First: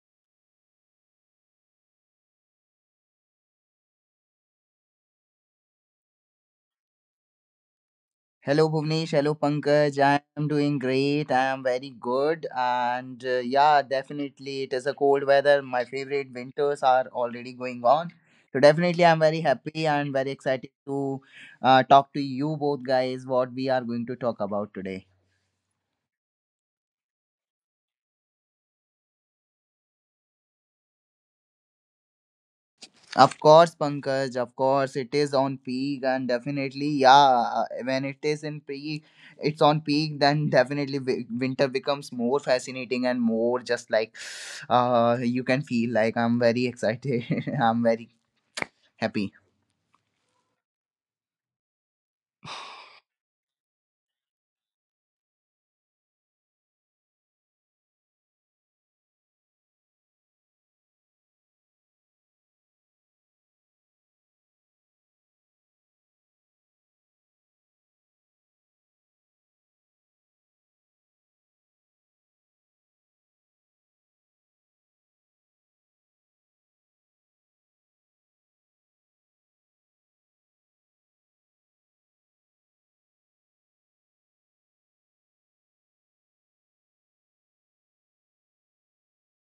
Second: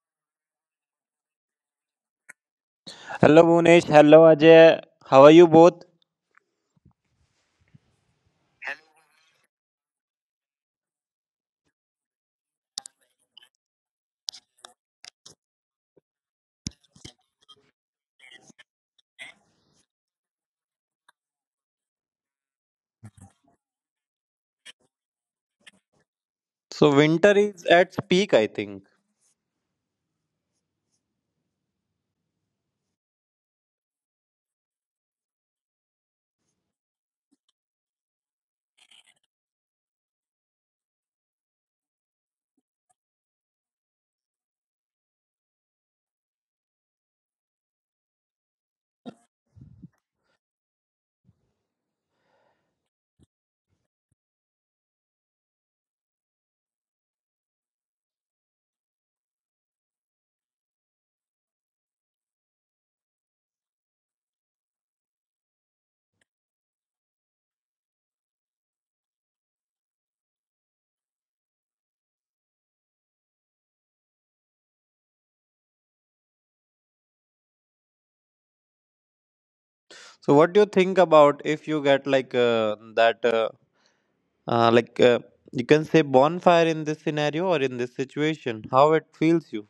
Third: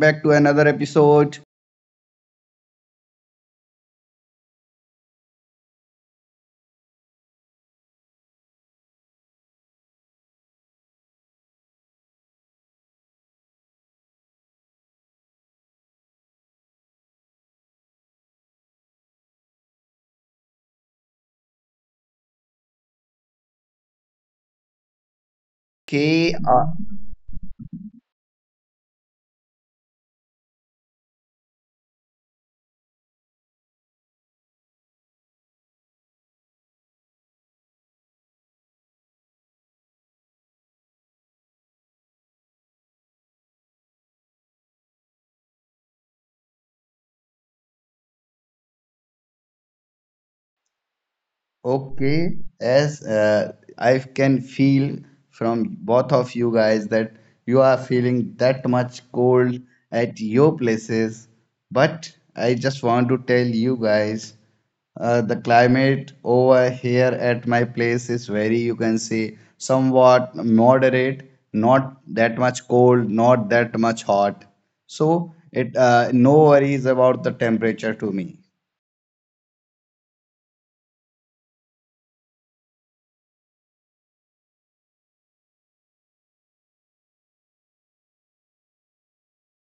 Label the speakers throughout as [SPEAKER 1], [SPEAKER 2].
[SPEAKER 1] back to another episode.
[SPEAKER 2] Hello Munesh, hello Ajay. How are you both?
[SPEAKER 3] Hello Bhuvnesh, hello Pankaj. I am doing great. I am very good. And yeah, definitely it is a cold weather. My favorite winters are already going on. So definitely I'm very happy and very excited to talk to you both guys what we are going to talk about today.
[SPEAKER 1] Okay, uh,
[SPEAKER 2] So winter is at its peak, I think.
[SPEAKER 3] Of course, Pankaj, of course, it is on peak, and definitely, yeah, when it is in peak, it's on peak, then definitely winter becomes more fascinating and more just like you can feel like I'm very excited, I'm very happy.
[SPEAKER 1] Okay, as I can feel from both of you guys that you are feeling that much cold at your places, but I just want to tell you guys the climate over here at my place is very, you can say, somewhat moderate, not that much cold, not that much hot. So it, no worries about the temperature to me.
[SPEAKER 2] So what do you think about if you get like that, like you can say bonfire in this scenario or in this situation? How it feels you?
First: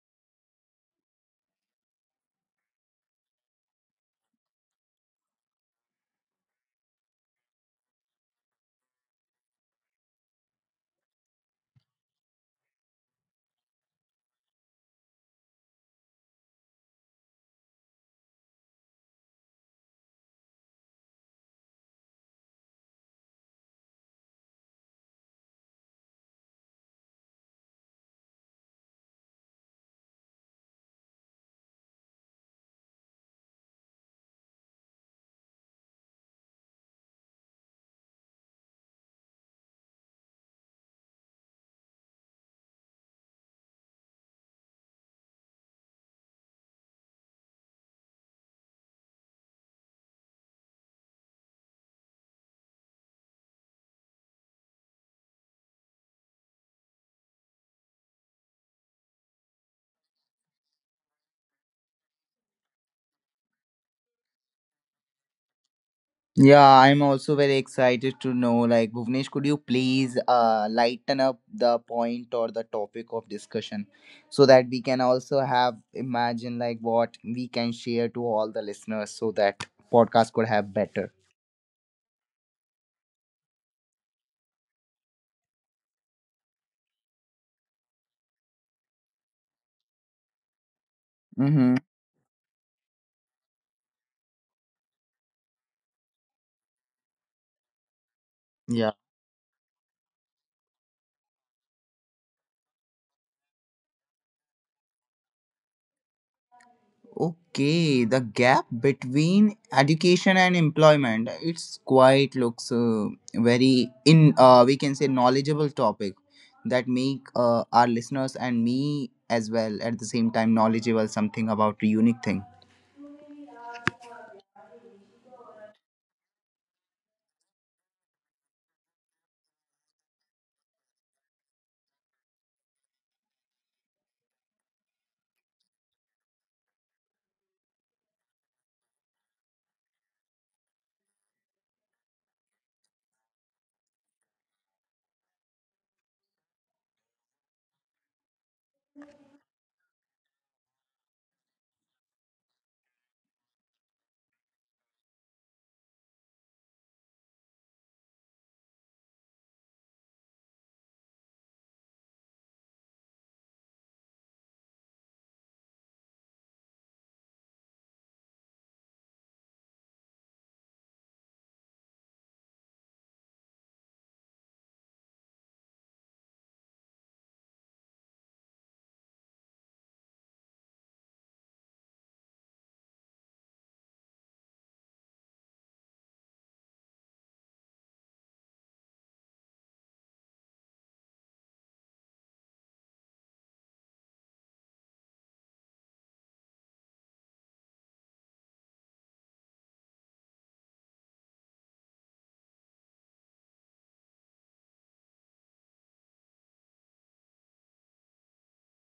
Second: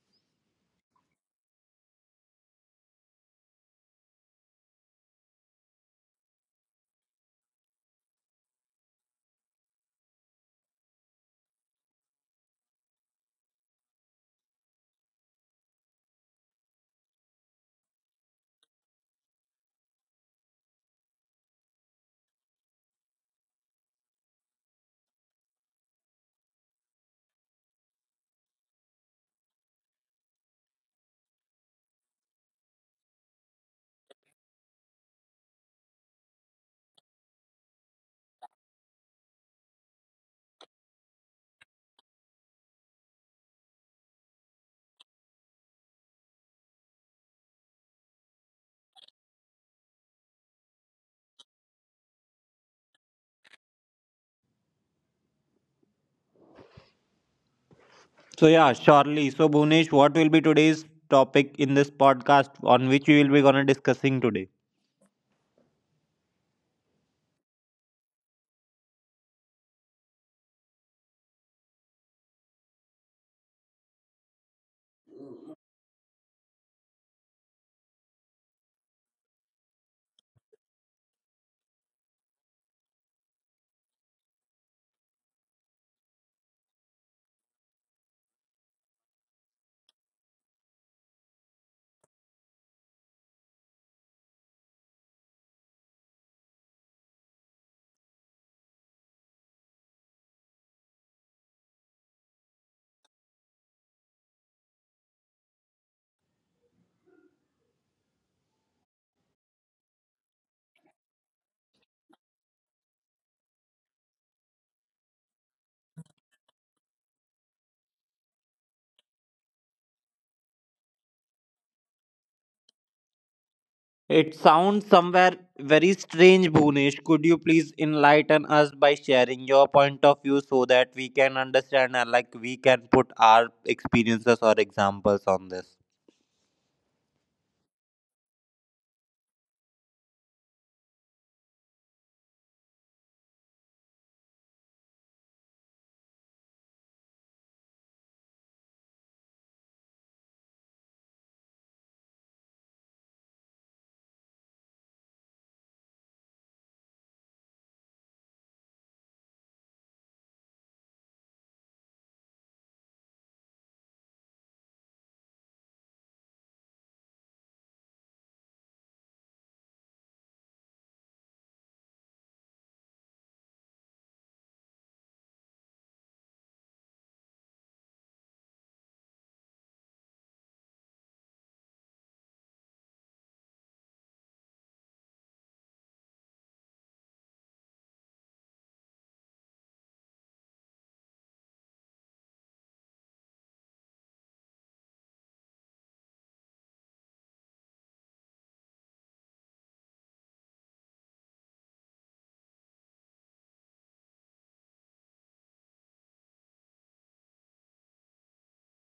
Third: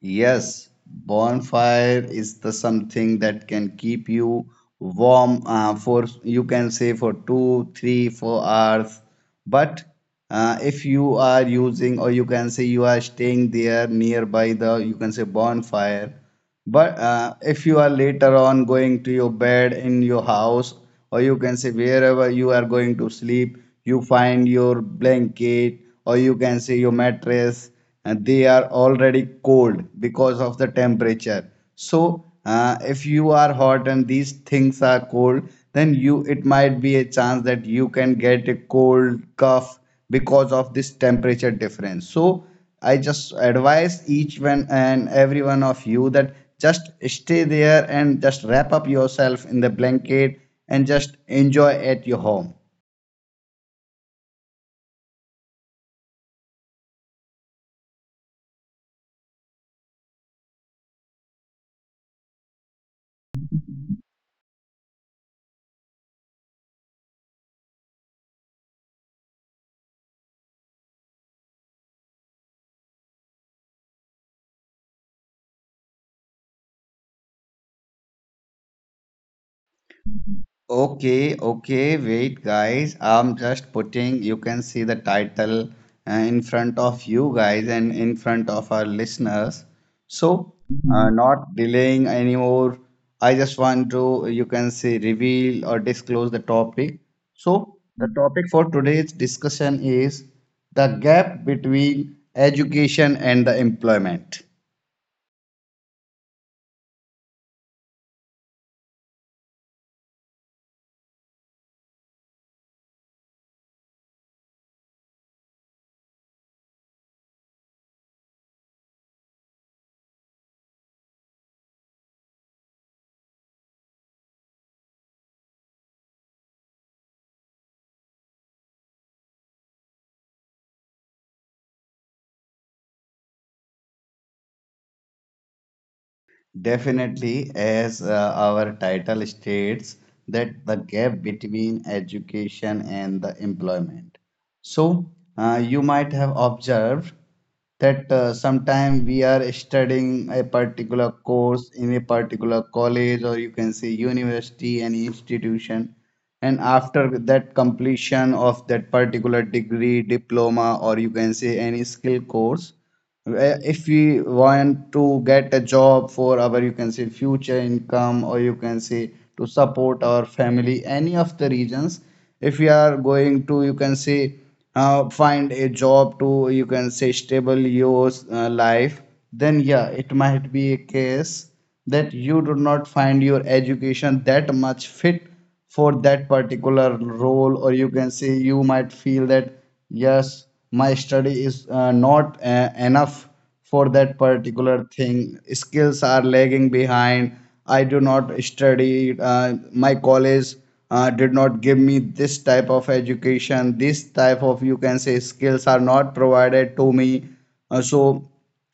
[SPEAKER 1] Yes, bonfire is the something that can keep you warm for you can say for two, three, 4 hours. But if you are using or you can say you are staying there nearby the you can say bonfire. But if you are later on going to your bed in your house, or you can say wherever you are going to sleep, you find your blanket or you can say your mattress, and they are already cold because of the temperature. So if you are hot and these things are cold, then you, it might be a chance that you can get a cold cough because of this temperature difference. So I just advise each one and every one of you that just stay there and just wrap up yourself in the blanket and just enjoy at your home.
[SPEAKER 2] So yeah, surely. So Bhunesh, what will be today's topic in this podcast on which we will be gonna discussing today?
[SPEAKER 3] Yeah, I'm also very excited to know. Like, Bhuvnesh, could you please lighten up the point or the topic of discussion so that we can also have imagine like what we can share to all the listeners so that podcast could have better.
[SPEAKER 1] Okay, okay, wait, guys. I'm just putting, you can see the title in front of you guys and in front of our listeners. So, not
[SPEAKER 3] Mm-hmm.
[SPEAKER 1] delaying anymore. I just want to, you can say, reveal or disclose the topic. So, the topic for
[SPEAKER 3] Yeah.
[SPEAKER 1] today's discussion is the gap between education and the employment.
[SPEAKER 3] Okay, the gap between education and employment, it's quite looks very in we can say knowledgeable topic that make our listeners and me as well at the same time knowledgeable something about a unique thing.
[SPEAKER 2] It sounds somewhere very strange, Bhunesh. Could you please enlighten us by sharing your point of view so that we can understand and like we can put our experiences or examples on this?
[SPEAKER 1] Definitely, as our title states, that the gap between education and the employment. So, you might have observed that sometime we are studying a particular course in a particular college or you can say university and institution, and after that completion of that particular degree diploma, or you can say any skill course, where if we want to get a job for our, you can say, future income, or you can say to support our family, any of the reasons, if we are going to, you can say, find a job to, you can say, stable your life, then yeah, it might be a case that you do not find your education that much fit for that particular role, or you can say you might feel that yes, my study is not enough for that particular thing, skills are lagging behind. I do not study. My college did not give me this type of education, this type of, you can say, skills are not provided to me. So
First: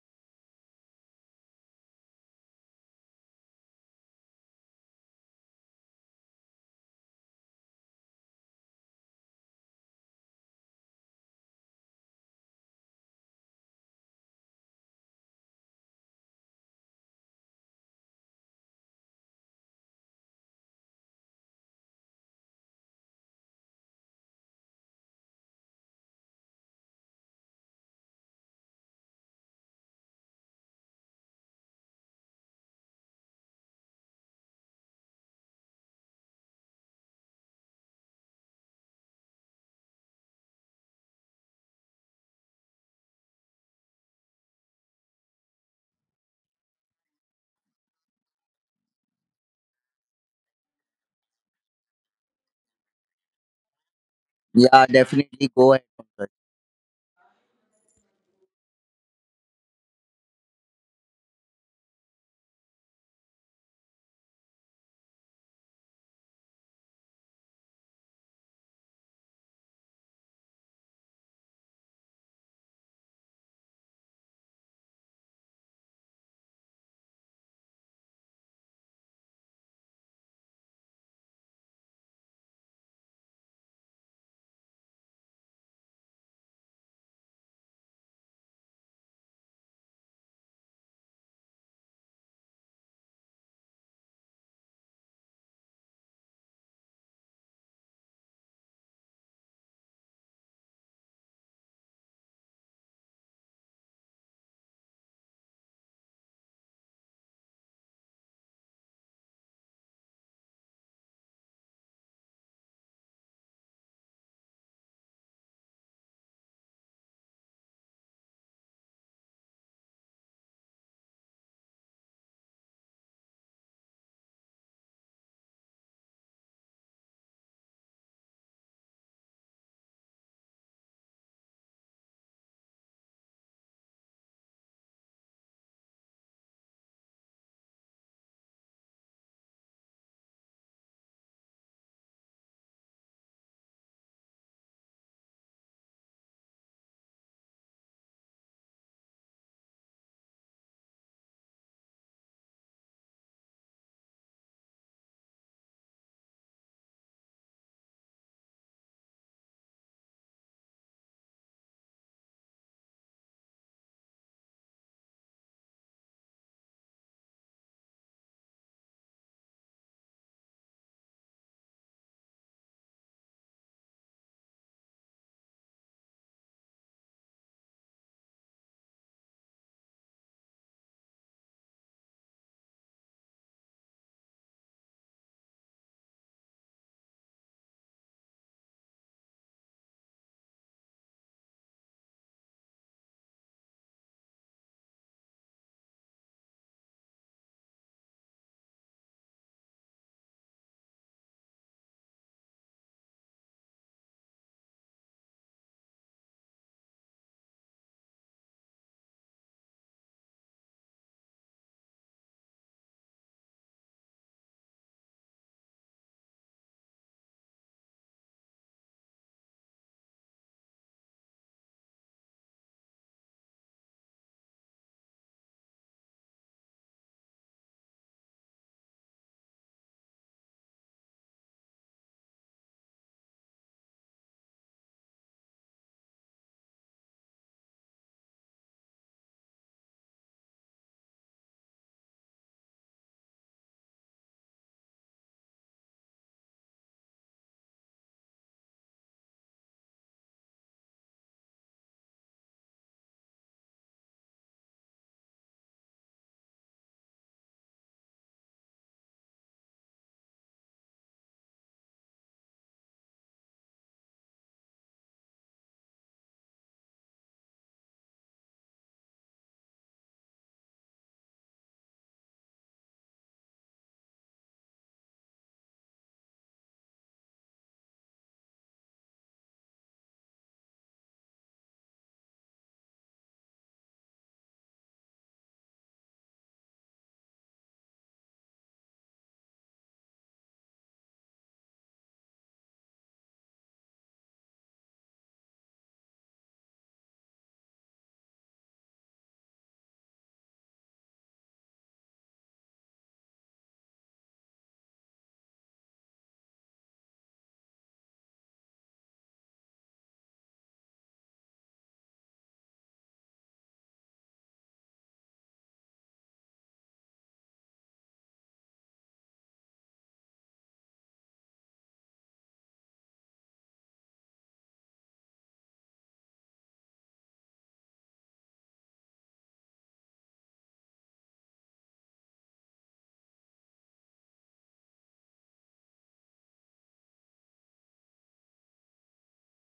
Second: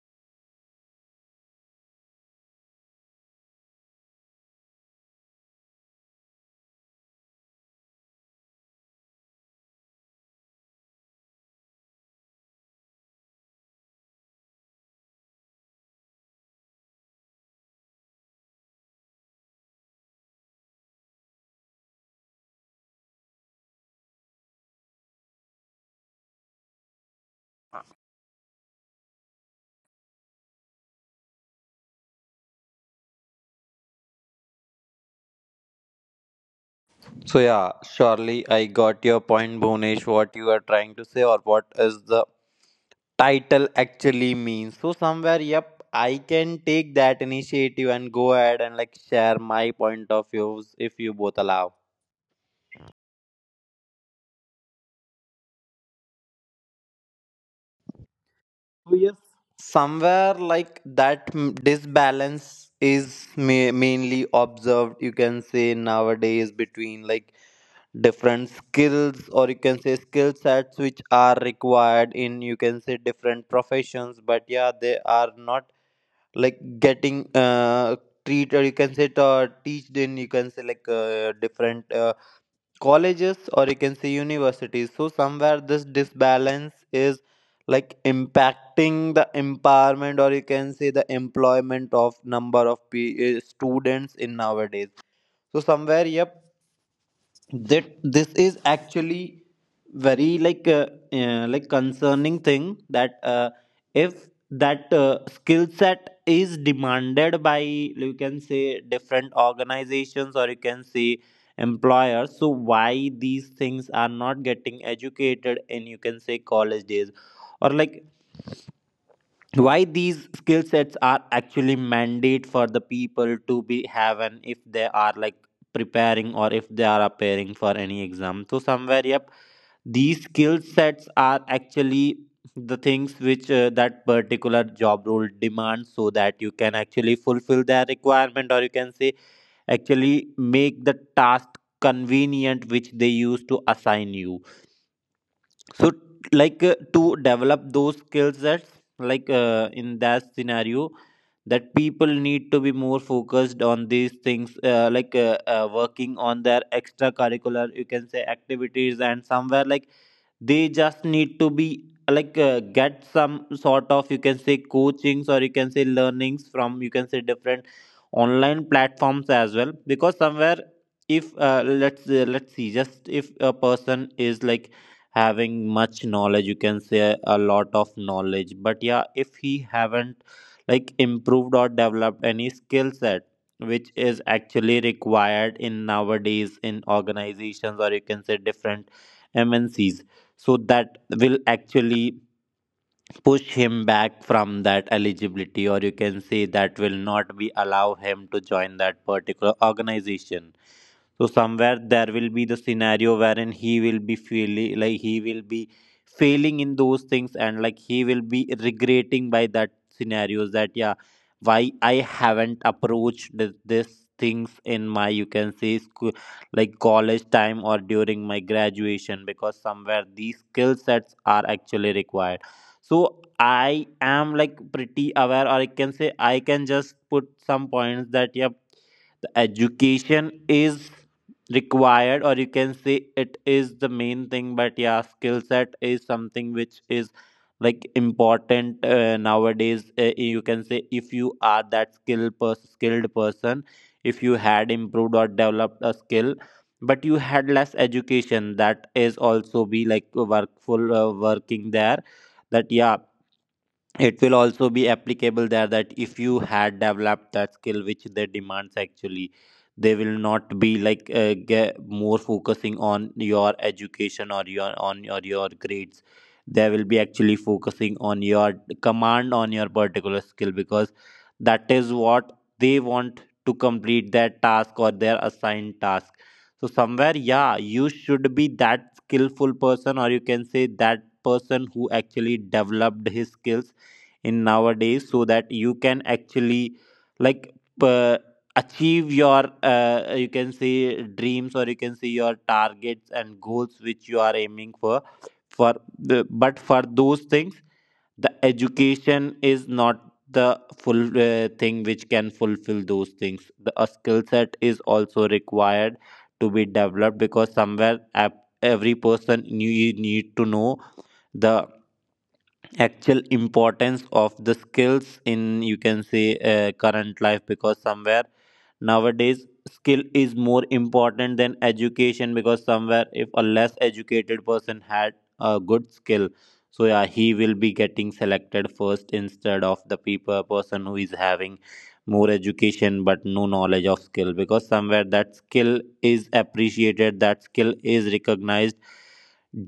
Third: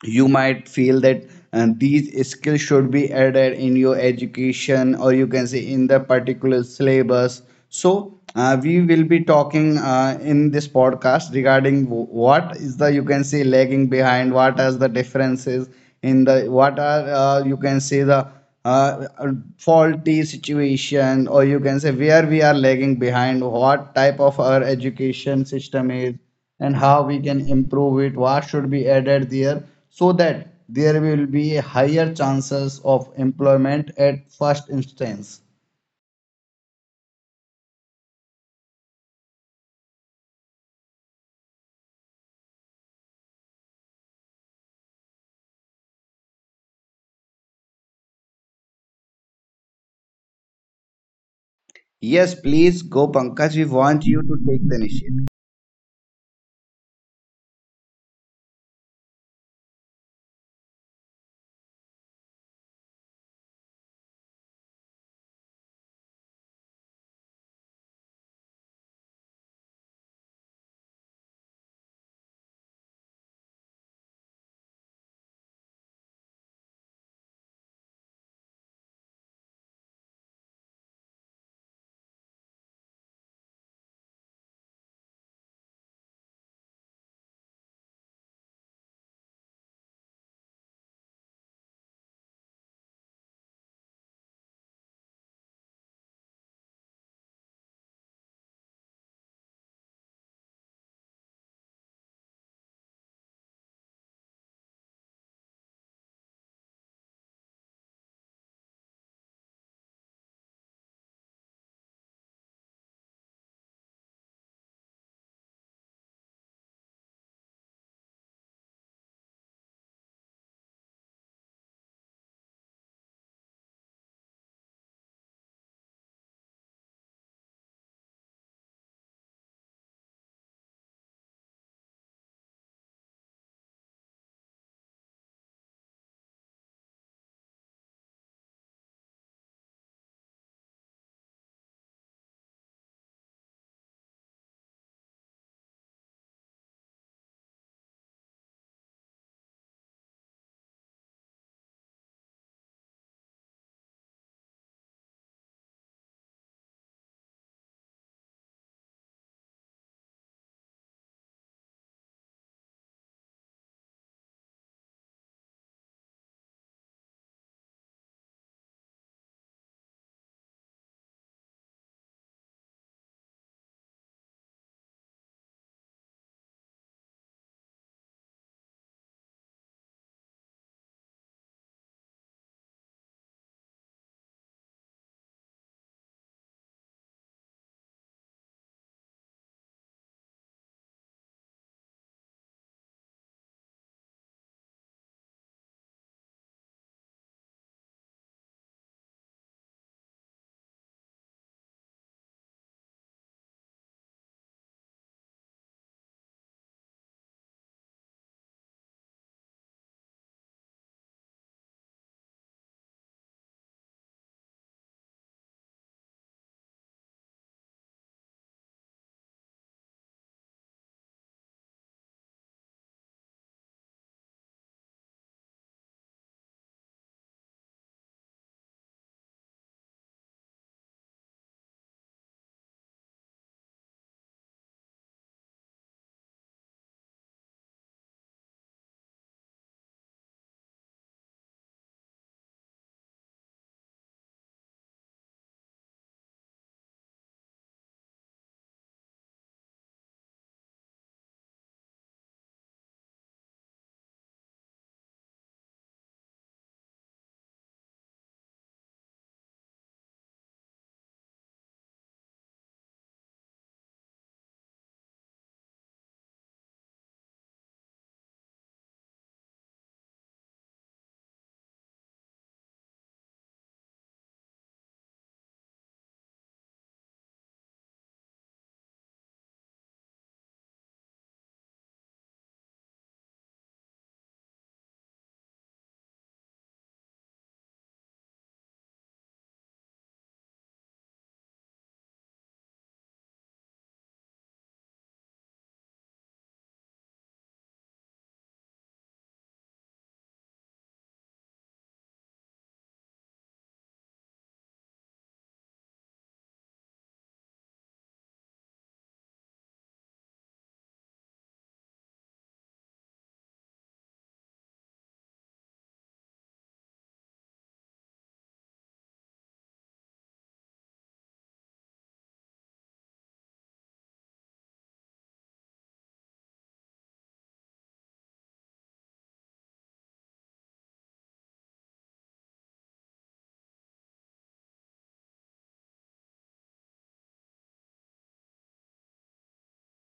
[SPEAKER 1] you might feel that these skills should be added in your education, or you can say in the particular syllabus. So we will be talking in this podcast regarding what is the, you can say, lagging behind, what are the differences in the, what are, you can say, the uh, faulty situation, or you can say where we are lagging behind, what type of our education system is, and how we can improve it, what should be added there, so that there will be a higher chances of employment at first instance.
[SPEAKER 2] So yeah, surely I got your point, Bhunesh, what you are trying to say or what is the title actually means. So somewhere, yep, I can take that initiative and go ahead and like share my point of views if you both allow.
[SPEAKER 1] Yes, please go, Pankaj. We want you to take the
[SPEAKER 3] Yeah,
[SPEAKER 1] initiative.
[SPEAKER 3] definitely go ahead.
[SPEAKER 2] So yes, somewhere like that disbalance is mainly observed. You can say nowadays between like different skills or you can say skill sets which are required in you can say different professions. But yeah, they are not like getting treated. You can say or teached in you can say like different. Colleges or you can say universities, so somewhere this disbalance is like impacting the empowerment or you can say the employment of number of students in nowadays. So somewhere, yep, that this is actually very like concerning thing that if that skill set is demanded by you can say different organizations or you can say employers, so why these things are not getting educated in you can say college days or like why these skill sets are actually mandate for the people to be have, and if they are like preparing or if they are appearing for any exam, so somewhere, yep, these skill sets are actually the things which that particular job role demands so that you can actually fulfill their requirement or you can say actually make the task convenient which they used to assign you. So like to develop those skill sets like in that scenario, that people need to be more focused on these things, working on their extracurricular you can say activities, and somewhere like they just need to be like get some sort of you can say coachings or you can say learnings from you can say different online platforms as well, because somewhere if let's let's see just if a person is like having much knowledge, you can say a lot of knowledge, but yeah, if he haven't like improved or developed any skill set which is actually required in nowadays in organizations or you can say different MNCs, so that will actually push him back from that eligibility or you can say that will not be allow him to join that particular organization. So somewhere there will be the scenario wherein he will be feeling like he will be failing in those things, and like he will be regretting by that scenarios that yeah, why I haven't approached this, this things in my you can say school like college time or during my graduation, because somewhere these skill sets are actually required. So I am like pretty aware, or I can say I can just put some points that yeah, the education is required or you can say it is the main thing, but yeah, skill set is something which is like important nowadays. You can say if you are that skilled person, if you had improved or developed a skill but you had less education, that is also be like workful working there. That yeah, it will also be applicable there that if you had developed that skill which they demands, actually they will not be like get more focusing on your education or your on your grades. They will be actually focusing on your command on your particular skill, because that is what they want to complete their task or their assigned task. So somewhere yeah, you should be that skillful person or you can say that person who actually developed his skills in nowadays, so that you can actually like p- achieve your you can say dreams or you can say your targets and goals which you are aiming for. For the, but for those things the education is not the full thing which can fulfill those things. The a skill set is also required to be developed, because somewhere every person, you need to know the actual importance of the skills in you can say current life, because somewhere nowadays skill is more important than education, because somewhere if a less educated person had a good skill, so yeah, he will be getting selected first instead of the people person who is having more education but no knowledge of skill, because somewhere that skill is appreciated, that skill is recognized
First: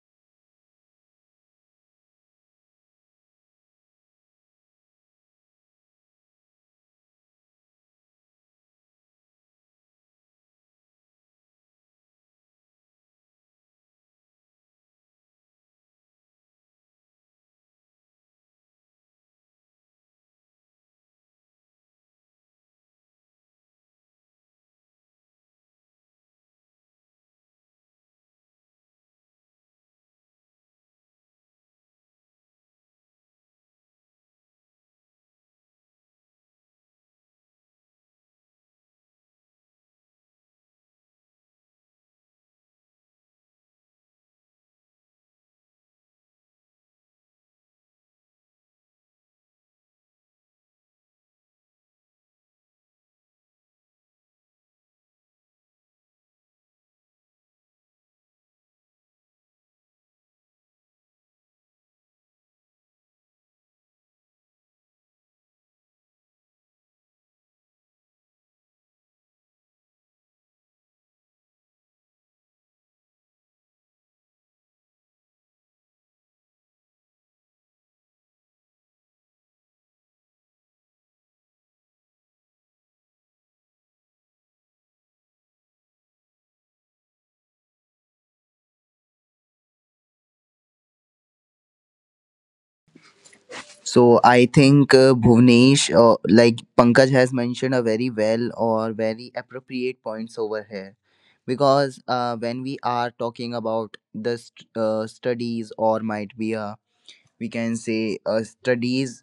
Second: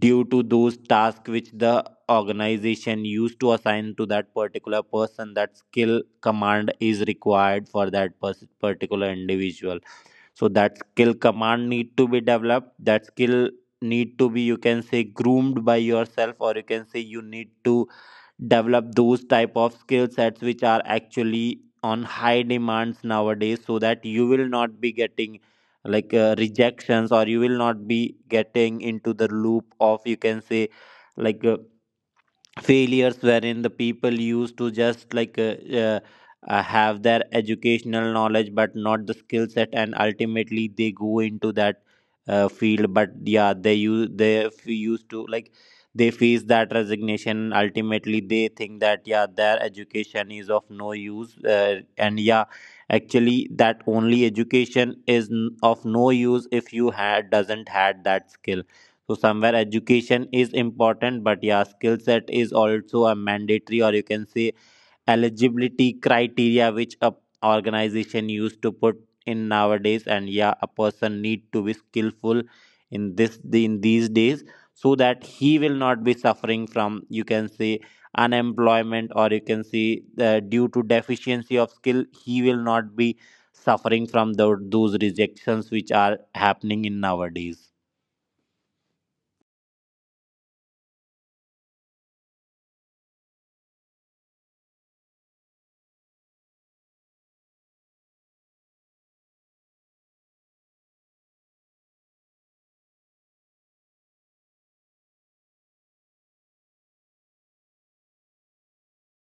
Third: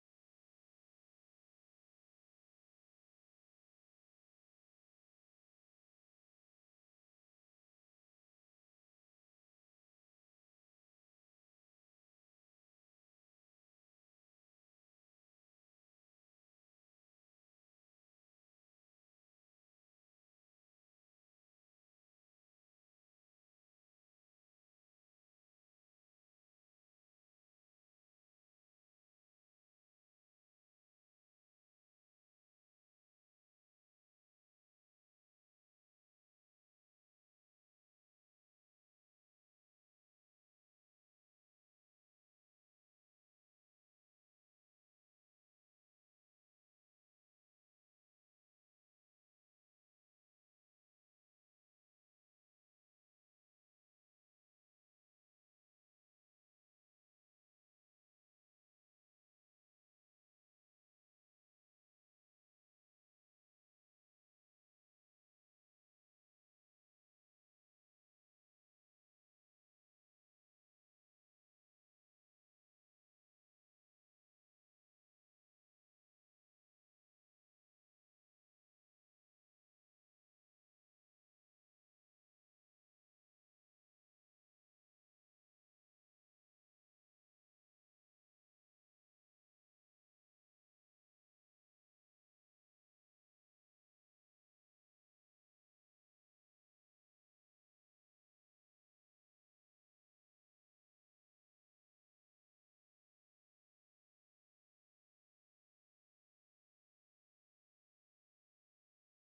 [SPEAKER 2] due to those tasks which the organization used to assign to that particular person. That skill command is required for that particular individual. So that skill command need to be developed, that skill need to be you can say groomed by yourself, or you can say you need to develop those type of skill sets which are actually on high demands nowadays, so that you will not be getting like rejections, or you will not be getting into the loop of you can say like failures wherein the people used to just like have their educational knowledge but not the skill set, and ultimately they go into that field, but yeah, they use used to like they face that resignation. Ultimately they think that yeah, their education is of no use, and yeah, actually that only education is of no use if you had doesn't had that skill. So somewhere education is important, but yeah, skill set is also a mandatory or you can say eligibility criteria which a organization used to put in nowadays. And yeah, a person need to be skillful in this in these days so that he will not be suffering from you can say unemployment, or you can see due to deficiency of skill he will not be suffering from those rejections which are happening in nowadays.
[SPEAKER 3] So I think Bhuvnesh, like Pankaj has mentioned, a very well or very appropriate points over here. Because when we are talking about the studies or might be a, we can say studies,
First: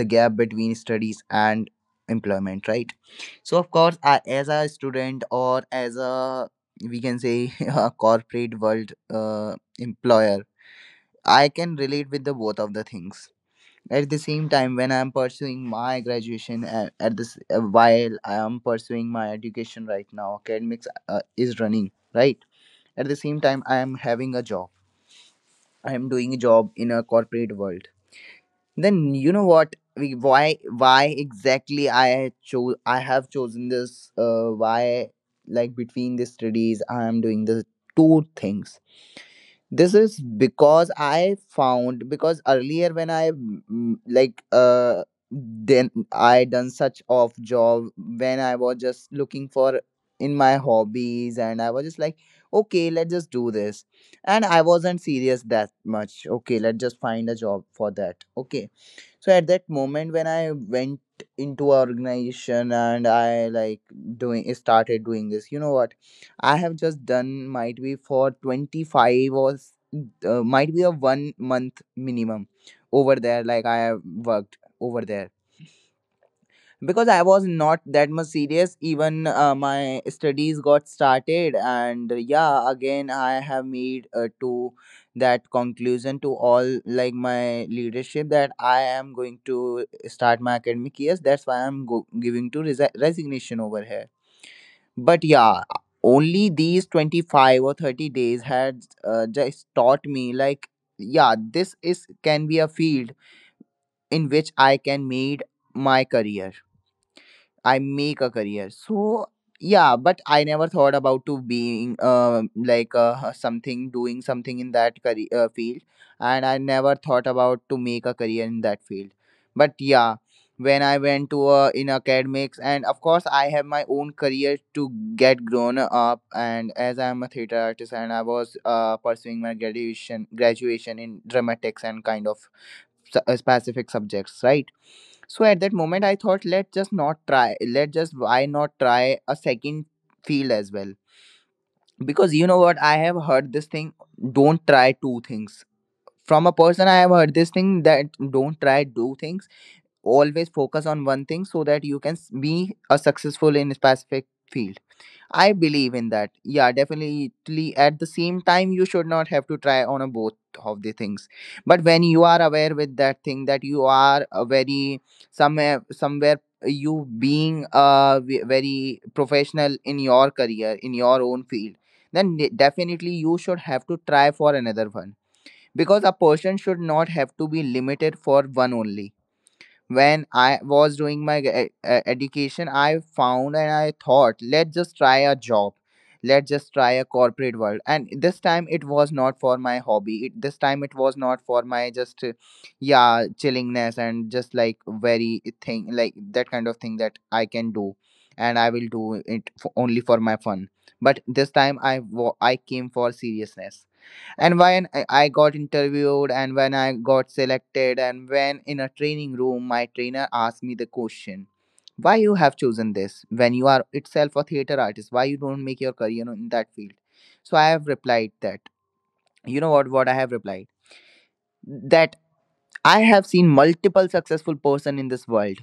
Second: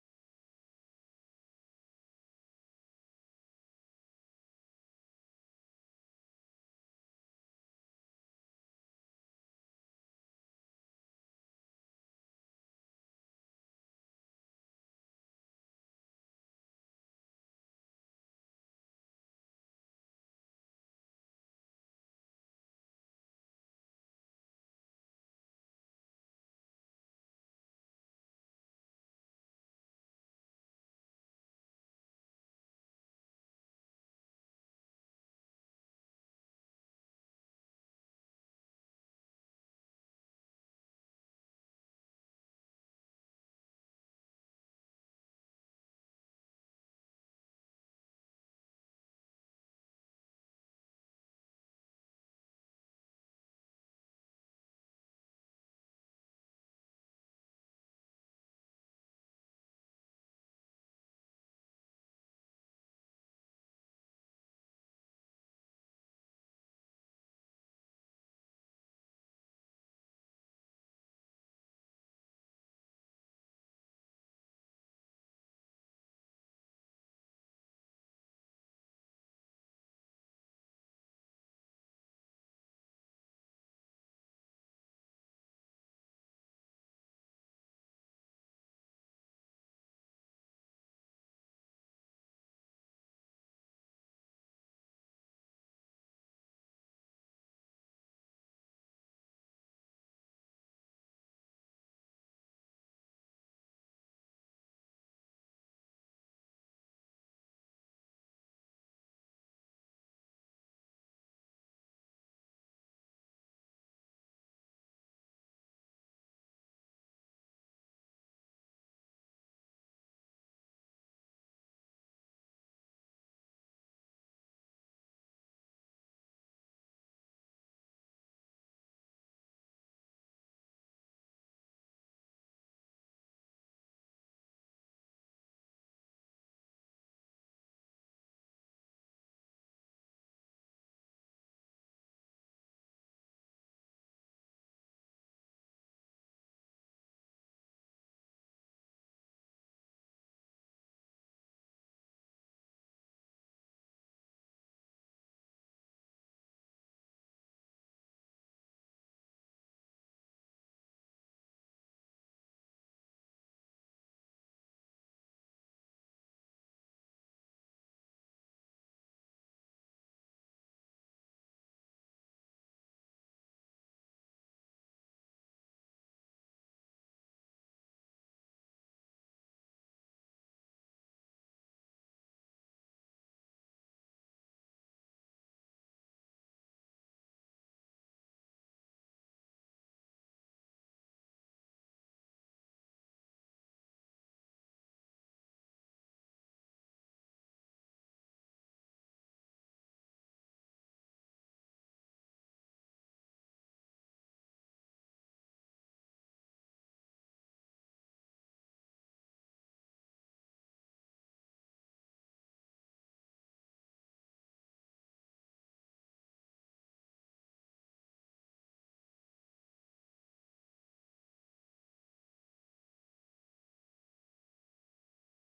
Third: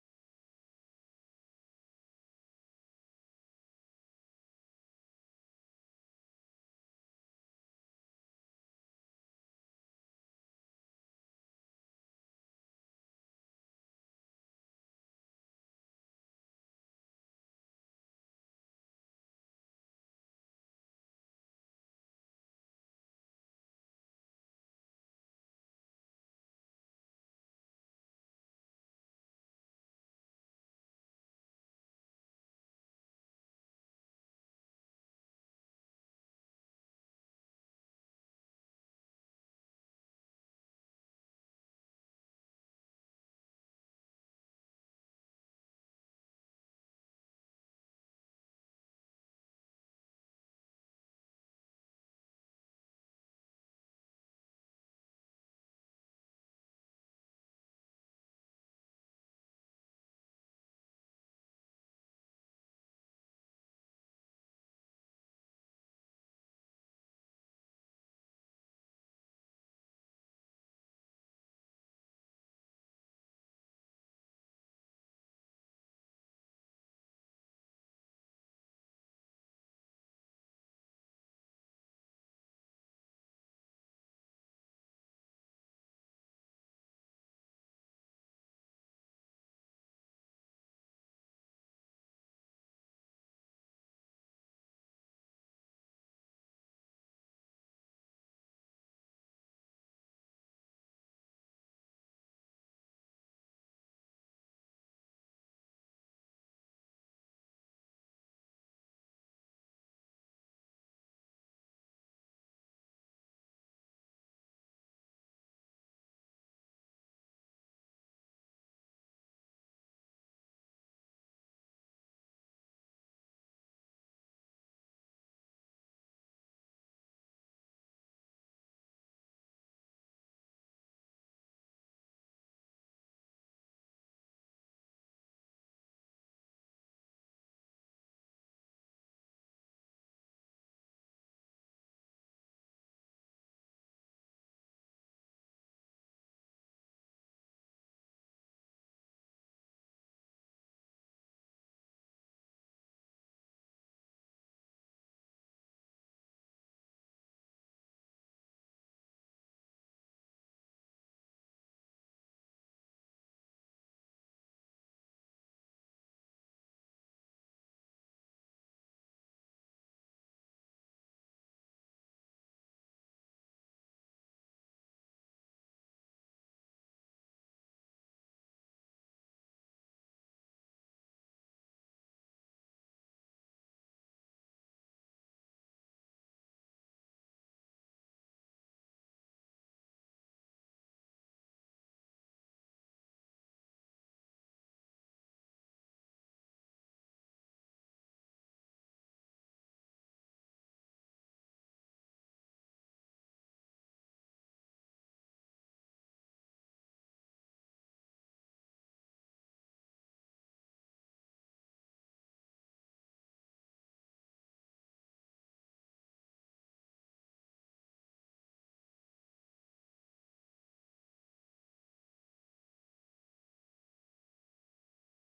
[SPEAKER 3] the gap between studies and employment, right? So of course I, as a student or as a, we can say a corporate world employer, I can relate with the both of the things at the same time. When I am pursuing my graduation at this, while I am pursuing my education right now, academics is running, right? At the same time I am having a job, I am doing a job in a corporate world. Then, you know what, we, why why exactly I chose I have chosen this, why, like between the studies I am doing the two things? This is because I found, because earlier when I then I done such off job when I was just looking for, in my hobbies and I was just like, okay let's just do this, and I wasn't serious that much, okay let's just find a job for that, okay. So at that moment when I went into a organization and I like doing started doing this, you know what, I have just done might be for 25 or might be a 1 month minimum over there. Like I have worked over there because I was not that much serious. Even my studies got started, and yeah, again I have made to that conclusion to all like my leadership that I am going to start my academic years. That's why I'm giving to resignation over here. But yeah, only these 25 or 30 days had just taught me like, yeah, this is can be a field in which I can made my career. I make a career. So yeah, but I never thought about to being something doing something in that career field, and I never thought about to make a career in that field. But yeah, when I went to in academics, and of course I have my own career to get grown up, and as I am a theater artist, and I was pursuing my graduation in dramatics and kind of specific subjects, right? So at that moment I thought, let's just not try, let just why not try a second field as well. Because you know what, I have heard this thing, don't try two things, from a person I have heard this thing, that don't try two things, always focus on one thing so that you can be a successful in a specific field. I believe in that. Yeah, definitely. At the same time, you should not have to try on a both of the things. But when you are aware with that thing that you are a very, somewhere, you being a very professional in your career in your own field, then definitely you should have to try for another one, because a person should not have to be limited for one only. When I was doing my education, I found and I thought, let's just try a job. Let's just try a corporate world. And this time it was not for my hobby. This time it was not for my just, yeah, chillingness and just like very thing, like that kind of thing that I can do. And I will do it f only for my fun. But this time I came for seriousness. And when I got interviewed and when I got selected and when in a training room my trainer asked me the question, why you have chosen this when you are itself a theater artist, why you don't make your career in that field? So I have replied that, you know what I have replied, that I have seen multiple successful person in this world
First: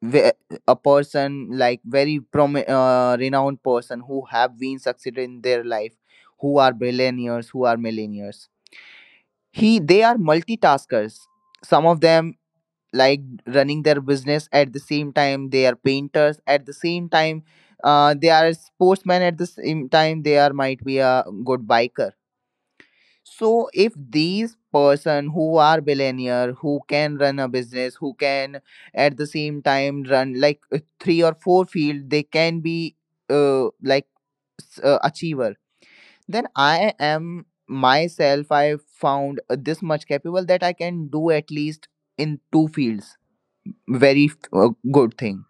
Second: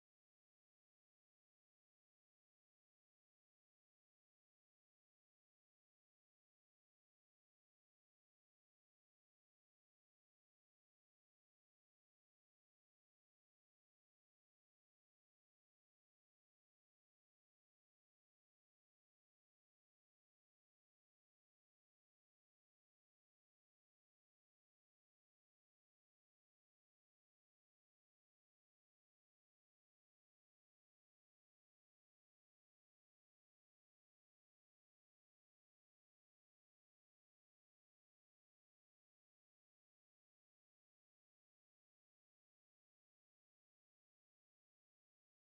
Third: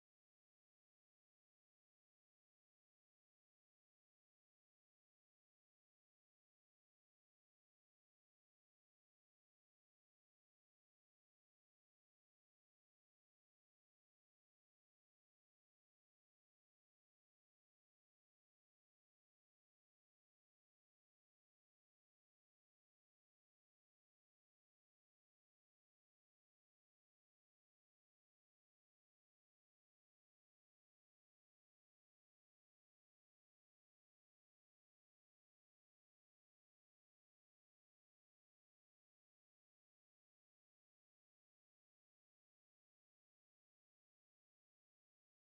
[SPEAKER 3] where a person like very renowned person who have been succeeded in their life, who are billionaires, who are millionaires, he they are multitaskers. Some of them, like, running their business, at the same time they are painters, at the same time they are sportsmen, at the same time they are might be a good biker. So if these person who are billionaire, who can run a business, who can at the same time run like three or four field, they can be uh, like achiever, then I am myself, I found this much capable that I can do at least in two fields. Very good thing.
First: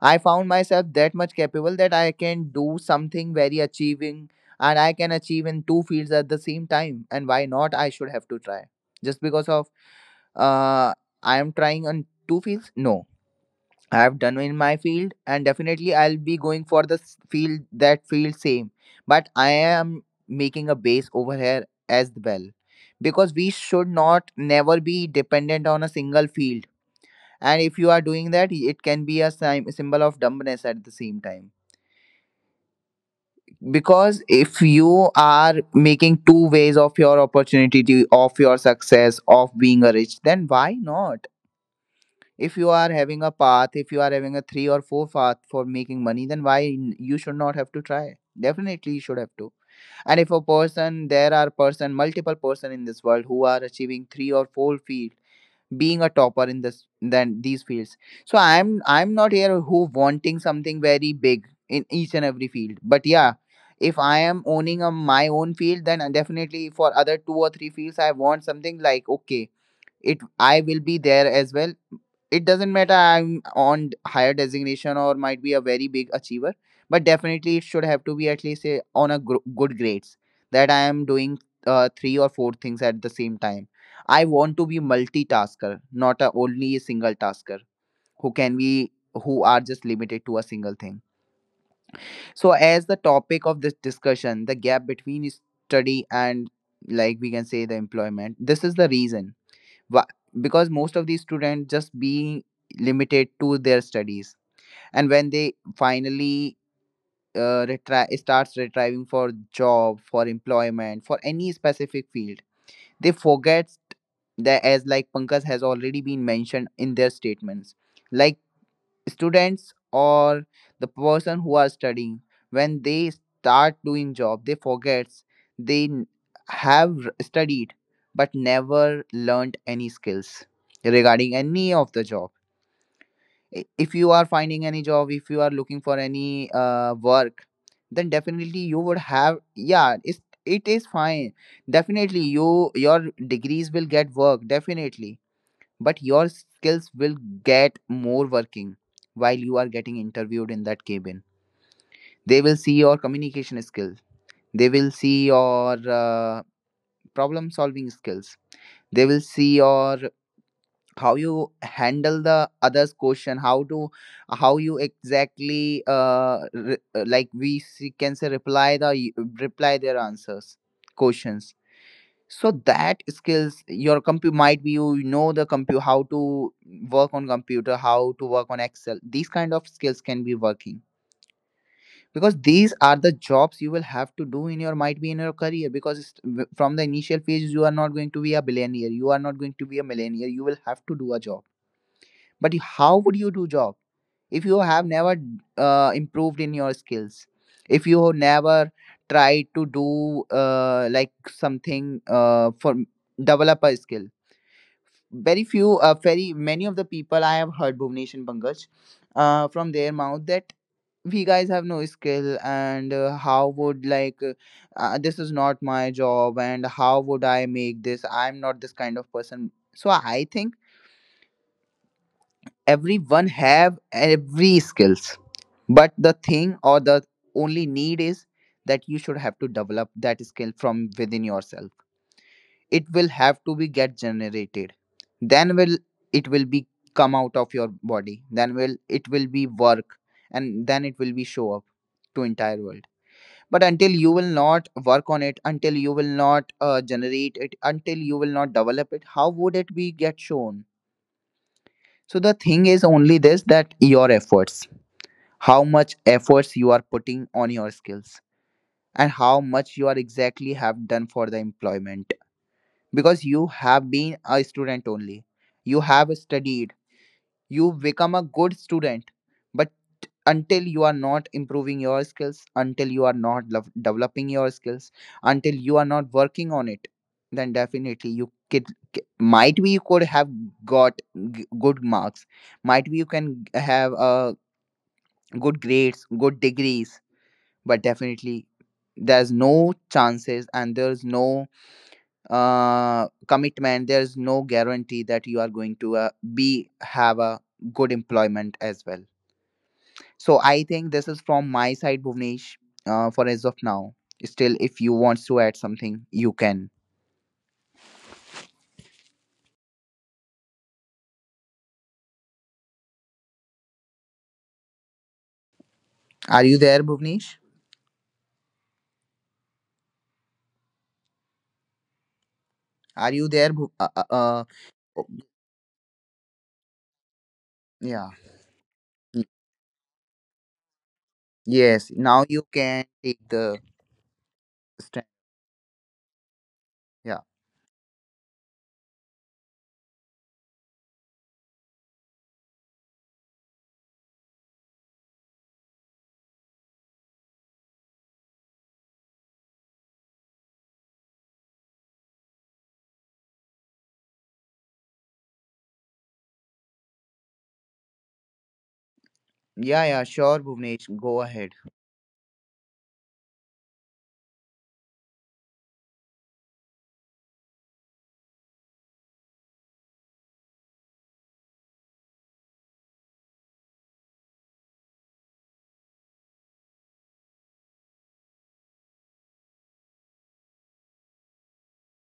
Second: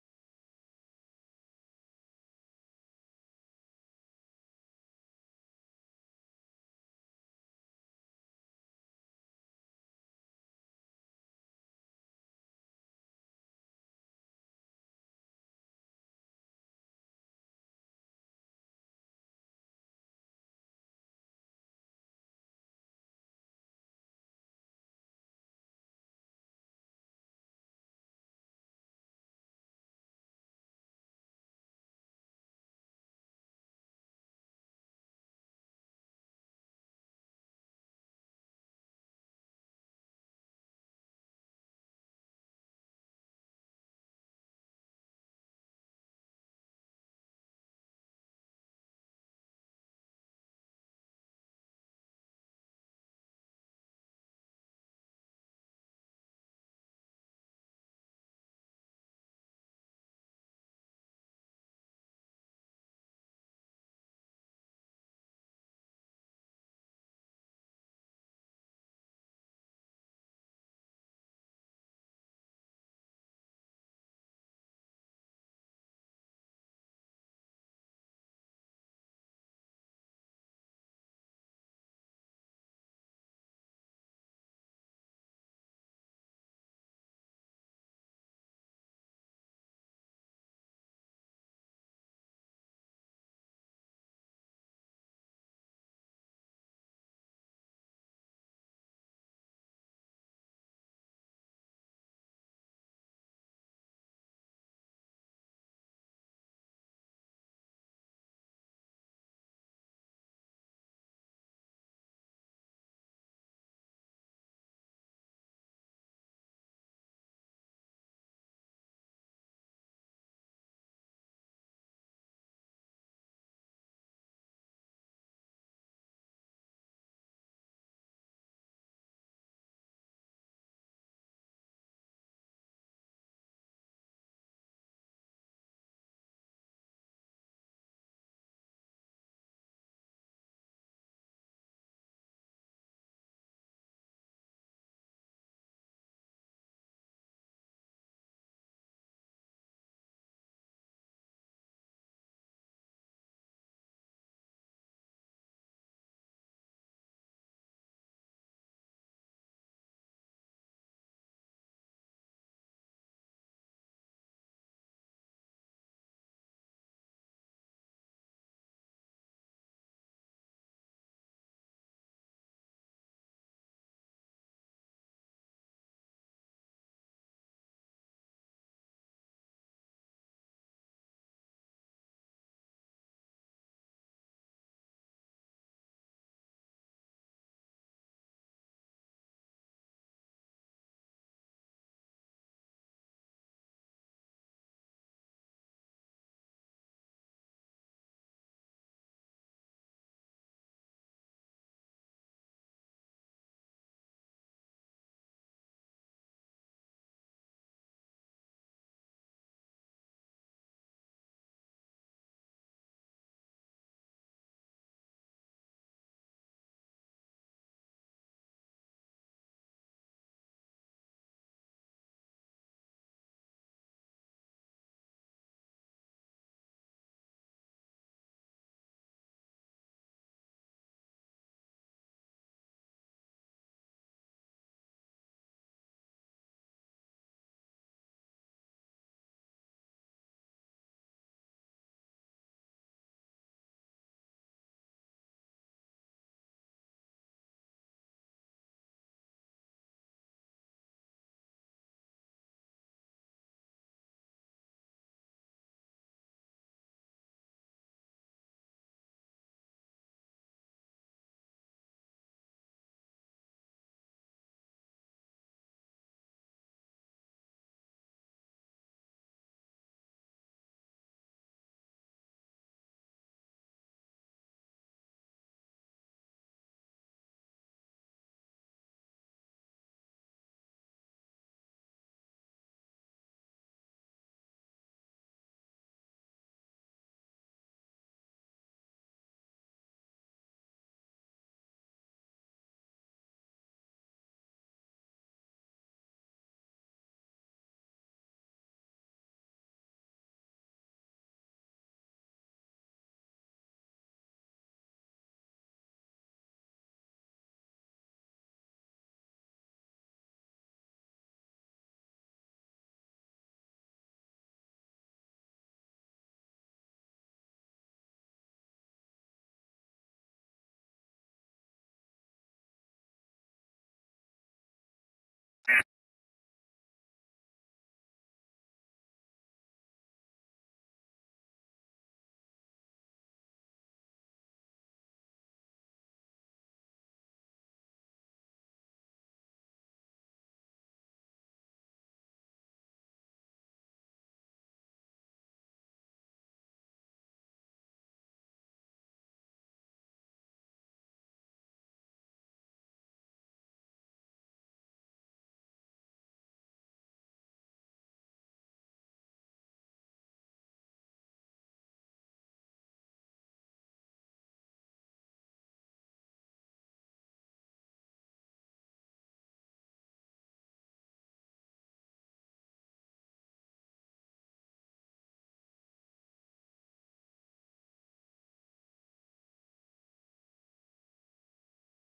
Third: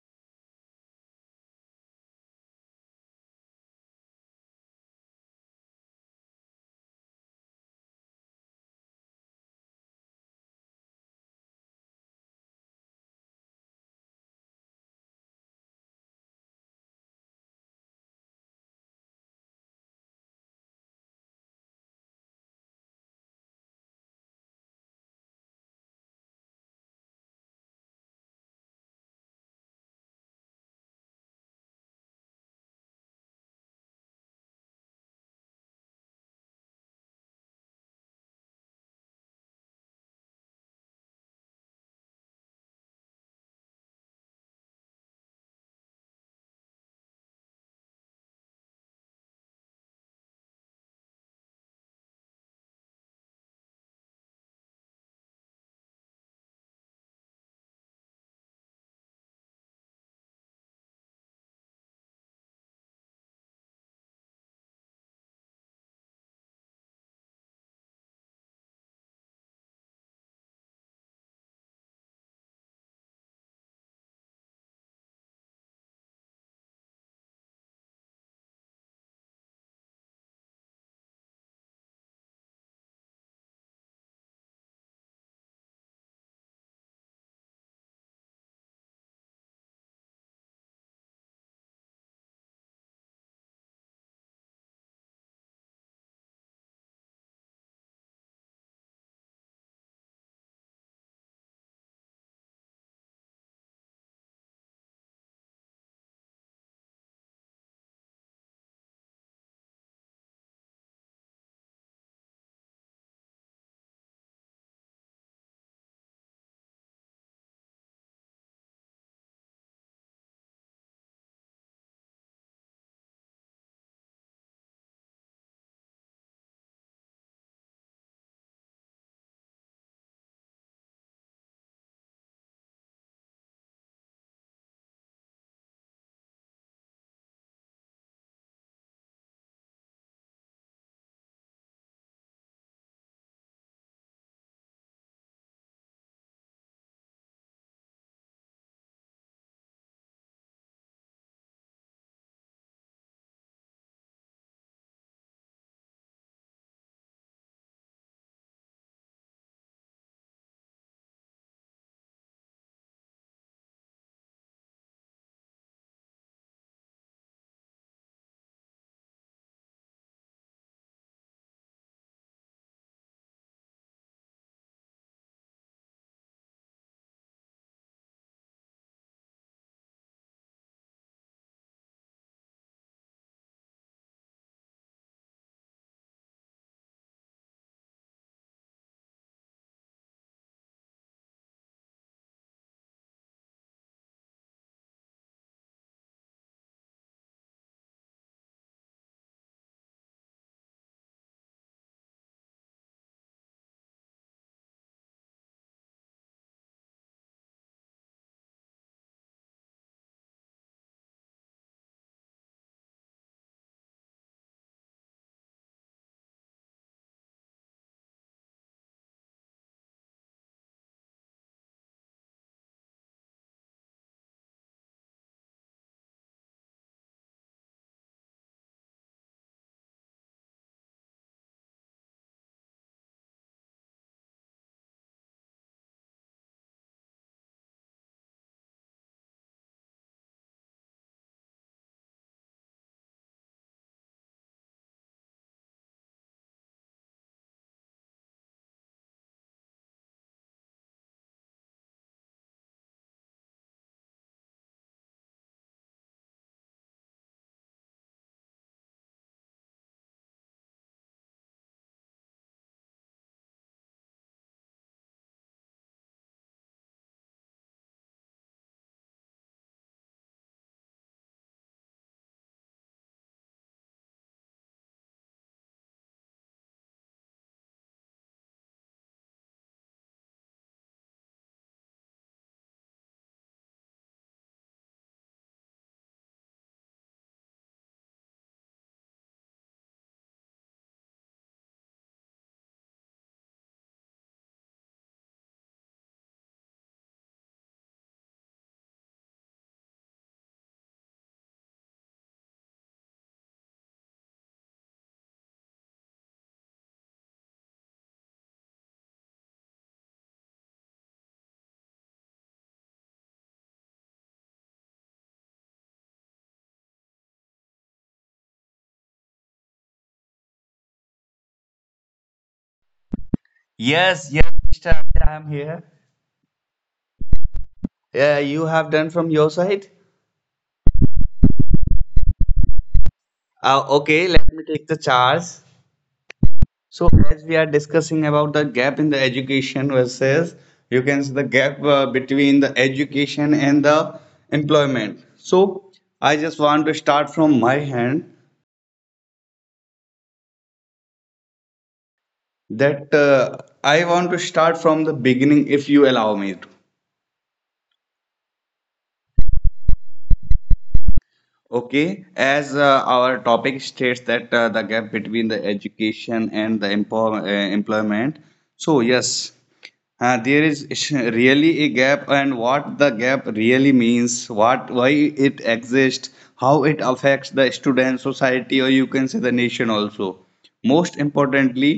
[SPEAKER 3] I found myself that much capable that I can do something very achieving and I can achieve in two fields at the same time. And why not? I should have to try. Just because of uh, I am trying on two fields? No. I've done in my field, and definitely I'll be going for the field, that field same. But I am making a base over here as well, because we should not never be dependent on a single field. And if you are doing that, it can be a symbol of dumbness at the same time. Because if you are making two ways of your opportunity, of your success, of being a rich, then why not? If you are having a path, if you are having a three or four path for making money, then you should not have to try. Definitely you should have to. And if a person, there are person multiple person in this world who are achieving three or four field, being a topper in this then these fields. So I'm not here who wanting something very big in each and every field, but yeah, if I am owning a, my own field, then definitely for other two or three fields I want something like, okay, it I will be there as well. It doesn't matter I'm on higher designation or might be a very big achiever, but definitely it should have to be at least a, on a good grades, that I am doing three or four things at the same time. I want to be multitasker, not a, only a single tasker who can be, who are just limited to a single thing. So as the topic of this discussion, the gap between study and, like we can say, the employment, this is the reason. Wha- because most of these students just being limited to their studies, and when they finally starts retrieving for job, for employment, for any specific field, they forget that, as like Pankaj has already been mentioned in their statements, like students or the person who are studying, when they start doing job they forgets they have studied but never learned any skills regarding any of the job. If you are finding any job, if you are looking for any work, then definitely you would have, yeah it is fine. Definitely you your degrees will get work definitely, but your skills will get more working. While you are getting interviewed in that cabin, they will see your communication skills, they will see your problem solving skills, they will see your how you handle the others question, how to, how you exactly like we see, can say reply the, reply their answers, questions. So that skills your compu, might be you know the compu, how to work on computer, how to work on excel, these kind of skills can be working. Because these are the jobs you will have to do in your, might be in your career, because from the initial phase, you are not going to be a billionaire, you are not going to be a millionaire. You will have to do a job. But you- how would you do job if you have never improved in your skills, if you never tried to do like something for develop a skill. Very few, very many of the people I have heard Bhuvnesh and Pankaj, from their mouth that we guys have no skill, and how would like this is not my job, and how would I make this? I'm not this kind of person. So I think everyone have every skills, but the thing or the only need is that you should have to develop that skill from within yourself. It will have to be get generated, then will it will be come out of your body, then will it will be work, and then it will be show up to entire world. But until you will not work on it, until you will not generate it, until you will not develop it, how would it be get shown? So the thing is only this, that your efforts, how much efforts you are putting on your skills, and how much you are exactly have done for the employment, because you have been a student only. You have studied, you become a good student. But until you are not improving your skills, until you are not lov- developing your skills, until you are not working on it, then definitely you could, c- might be you could have got g- good marks, might be you can g- have good grades, good degrees, but definitely there's no chances and there's no commitment, there is no guarantee that you are going to be have a good employment as well. So I think this is from my side, Bhuvnesh, for as of now. Still, if you want to add something, you can. Are you there, Bhuvnesh? Are you there, Bhu- uh, uh,
[SPEAKER 1] Yes,
[SPEAKER 3] uh,
[SPEAKER 1] yes, Mr.
[SPEAKER 3] Oh,
[SPEAKER 1] Abhay, I am here.
[SPEAKER 3] yeah.
[SPEAKER 1] Yeah, you have done
[SPEAKER 3] Y-
[SPEAKER 1] from your side.
[SPEAKER 3] yes, now you can take the
[SPEAKER 1] Okay, let me take the
[SPEAKER 3] stand.
[SPEAKER 1] charge. So
[SPEAKER 3] yeah
[SPEAKER 1] as we are discussing about the gap in the education versus you can see the gap between the education and the employment. So I just want to start from my hand that I want to start from the beginning if you allow me to.
[SPEAKER 3] yeah, sure, Bhuvnesh, go ahead.
[SPEAKER 1] Okay, as our topic states that the gap between the education and the employment. So yes, there is really a gap, and what the gap really means, what, why it exists, how it affects the student society, or you can say the nation also. Most importantly,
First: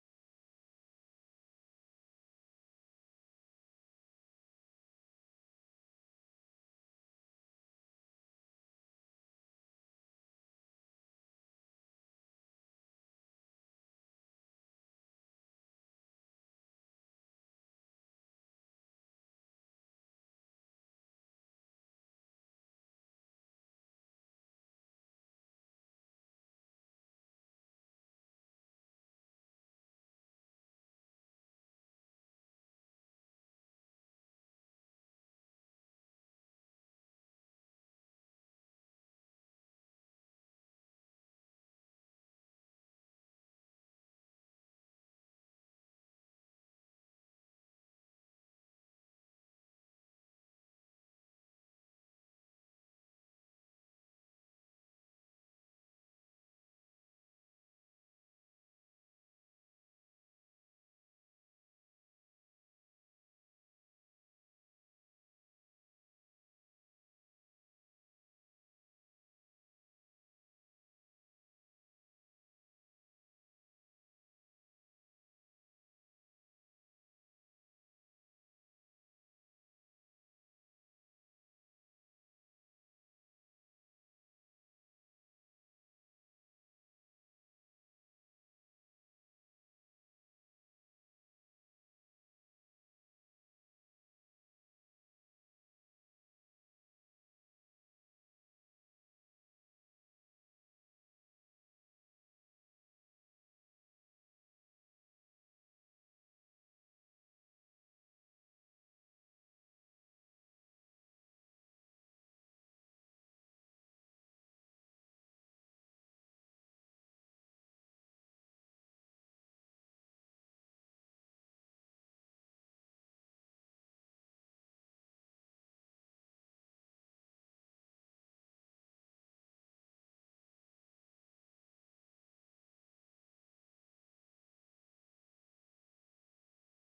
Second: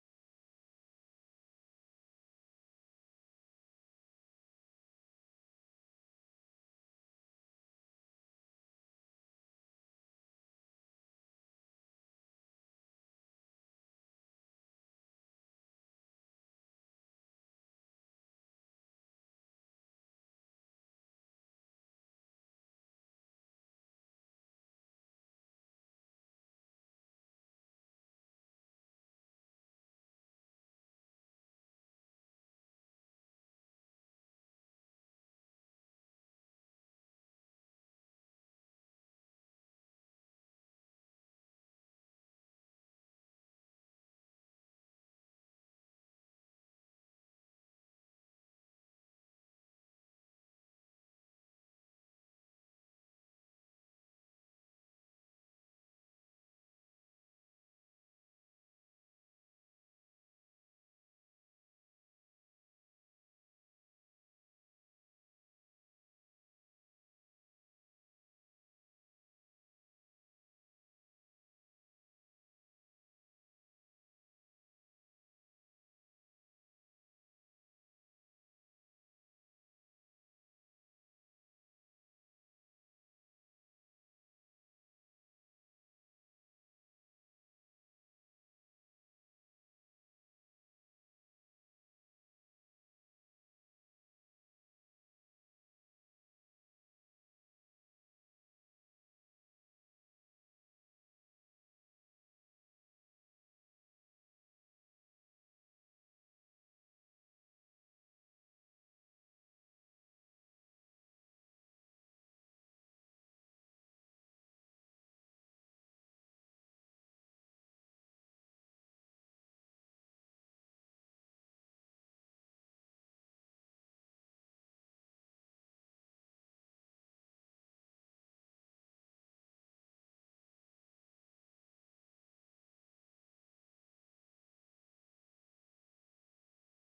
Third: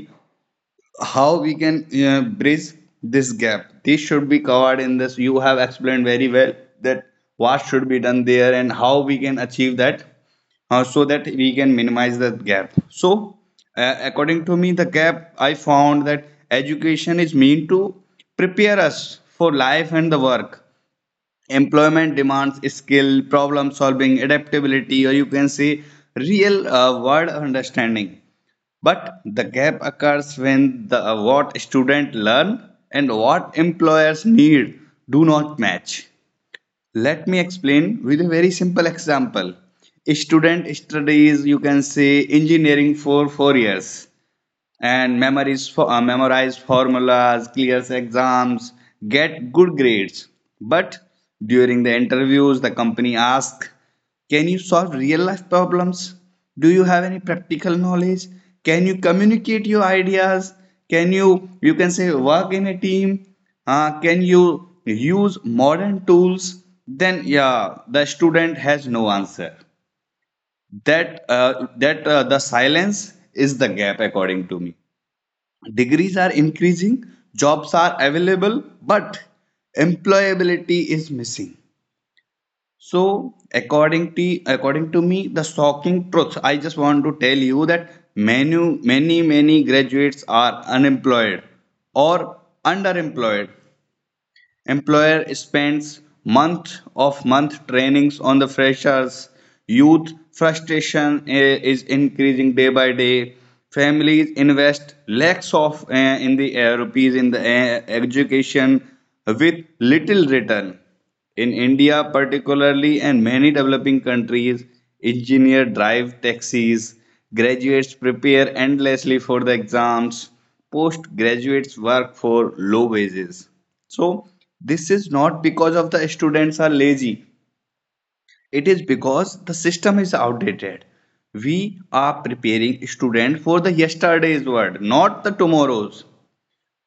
[SPEAKER 1] how we can bridge this gap, this should be covered in this. You have explained very well that what should be done there and how we can achieve that, so that we can minimize that gap. So according to me, the gap I found that education is meant to prepare us for life and the work. Employment demands skill, problem solving, adaptability, or you can say real world understanding, but the gap occurs when the, what students learn and what employers need, do not match. Let me explain with a very simple example. A student studies, you can say, engineering for 4 years and memorize, for memorize formulas, clears exams, get good grades. But during the interviews, the company asks, can you solve real life problems? Do you have any practical knowledge? Can you communicate your ideas? Can you, you can say, work in a team? Can you use modern tools? Then, yeah, the student has no answer, that that the silence is the gap according to me. Degrees are increasing, jobs are available, but employability is missing. So, according to me, the shocking truth I just want to tell you that many many many graduates are unemployed or underemployed. Employer spends month of month trainings on the freshers, youth frustration is increasing day by day, families invest lakhs of in the rupees in the education, with little return. In india particularly and many developing countries, engineers drive taxis, graduates prepare endlessly for the exams, postgraduates work for low wages. So this is not because of the students are lazy. It is because the system is outdated. We are preparing students for the yesterday's world, not the tomorrow's.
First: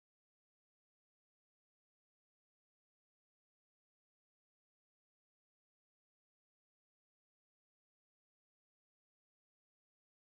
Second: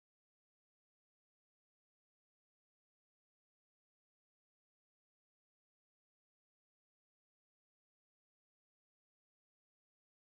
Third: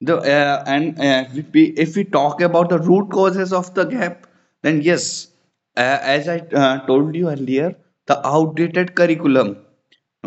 [SPEAKER 1] The and If we talk about the root causes of the gap, then yes, as I told you earlier, the outdated curriculum,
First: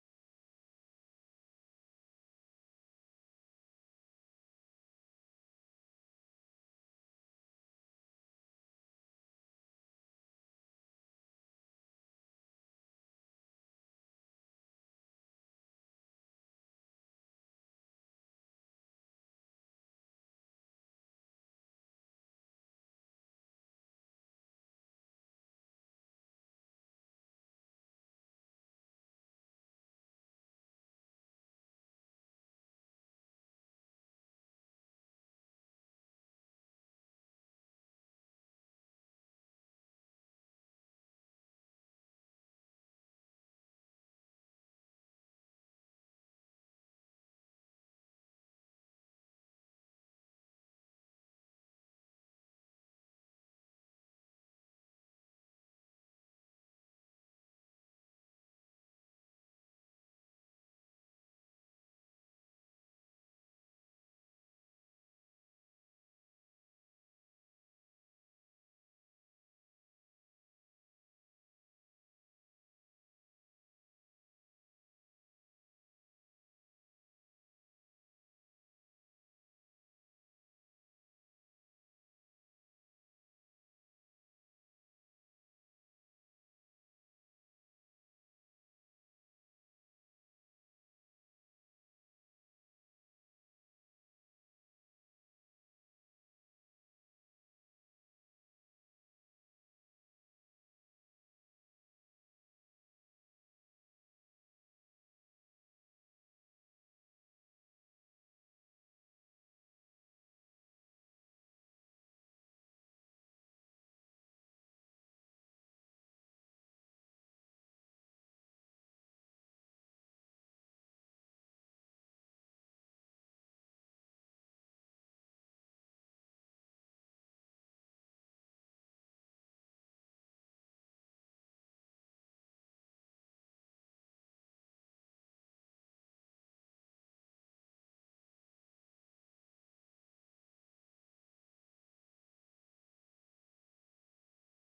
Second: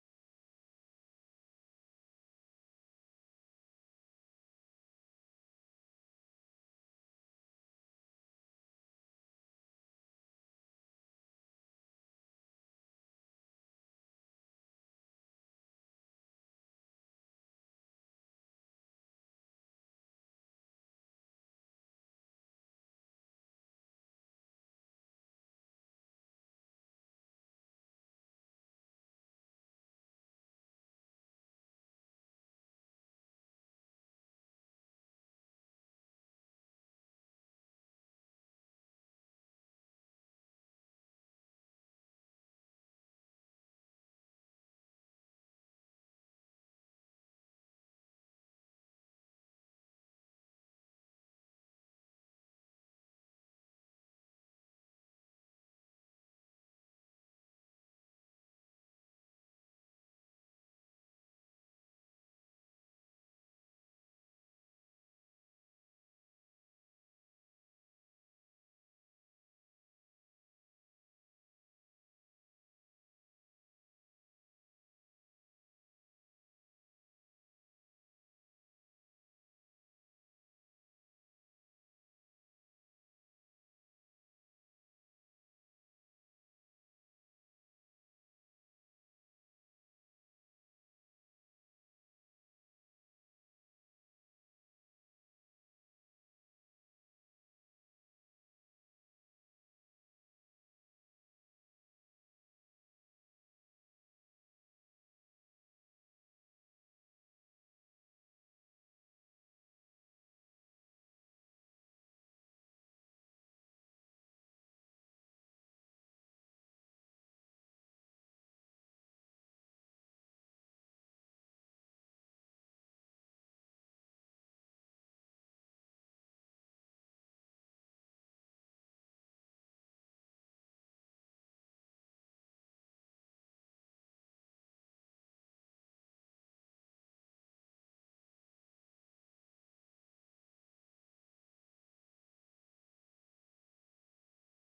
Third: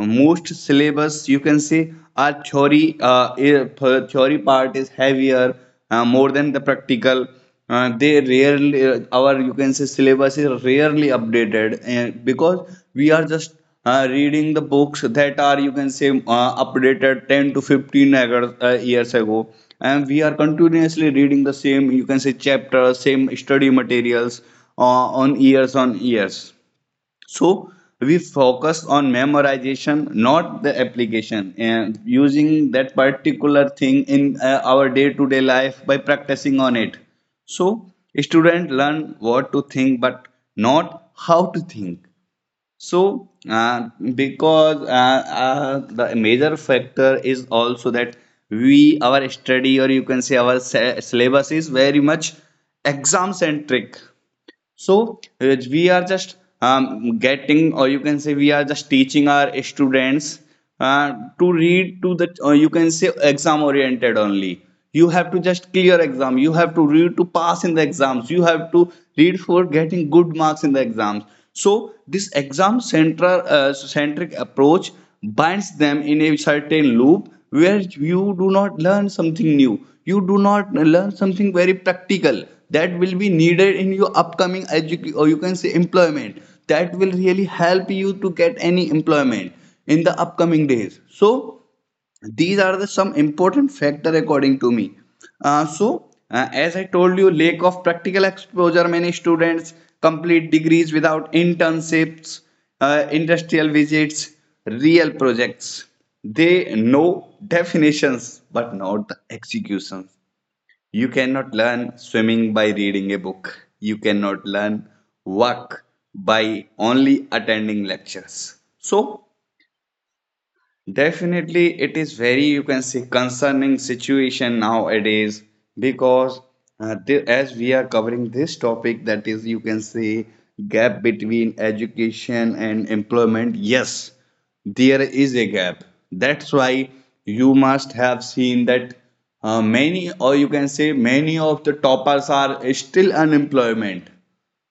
[SPEAKER 1] most syllabus you can say are theory. If, Theory part is heavier more than the practical. They rarely our, you can say, syllabus is rarely updated, because we are just reading the books that are, you can say, updated 10 to 15 years ago, and we are continuously reading the same, you can say, chapters, same study materials, on years on years. So we focus on memorization, not the application, and using that particular thing in our day-to-day life by practicing on it. So students learn what to think, but not how to think. So because the major factor is also that we our study, or you can say our syllabus, is very much exam centric. So we are just getting, or you can say, we are just teaching our students uh, to read to the, or you can say, exam oriented only. You have to just clear exam. You have to read to pass in the exams. You have to read for getting good marks in the exams. So this exam center centric approach binds them in a certain loop where you do not learn something new. You do not learn something very practical that will be needed in your upcoming education, or you can say employment, that will really help you to get any employment in the upcoming days. So these are the some important factor according to me. As I told you, lack of practical exposure, many students complete degrees without internships, industrial visits, real projects. They know definitions but not the executions. You cannot learn swimming by reading a book. You cannot learn work by only attending lectures. So, definitely, it is very, you can say, concerning situation nowadays. Because as we are covering this topic, that is, you can say, gap between education and employment. Yes, there is a gap. That's why you must have seen that many, or you can say, many of the toppers are still unemployment,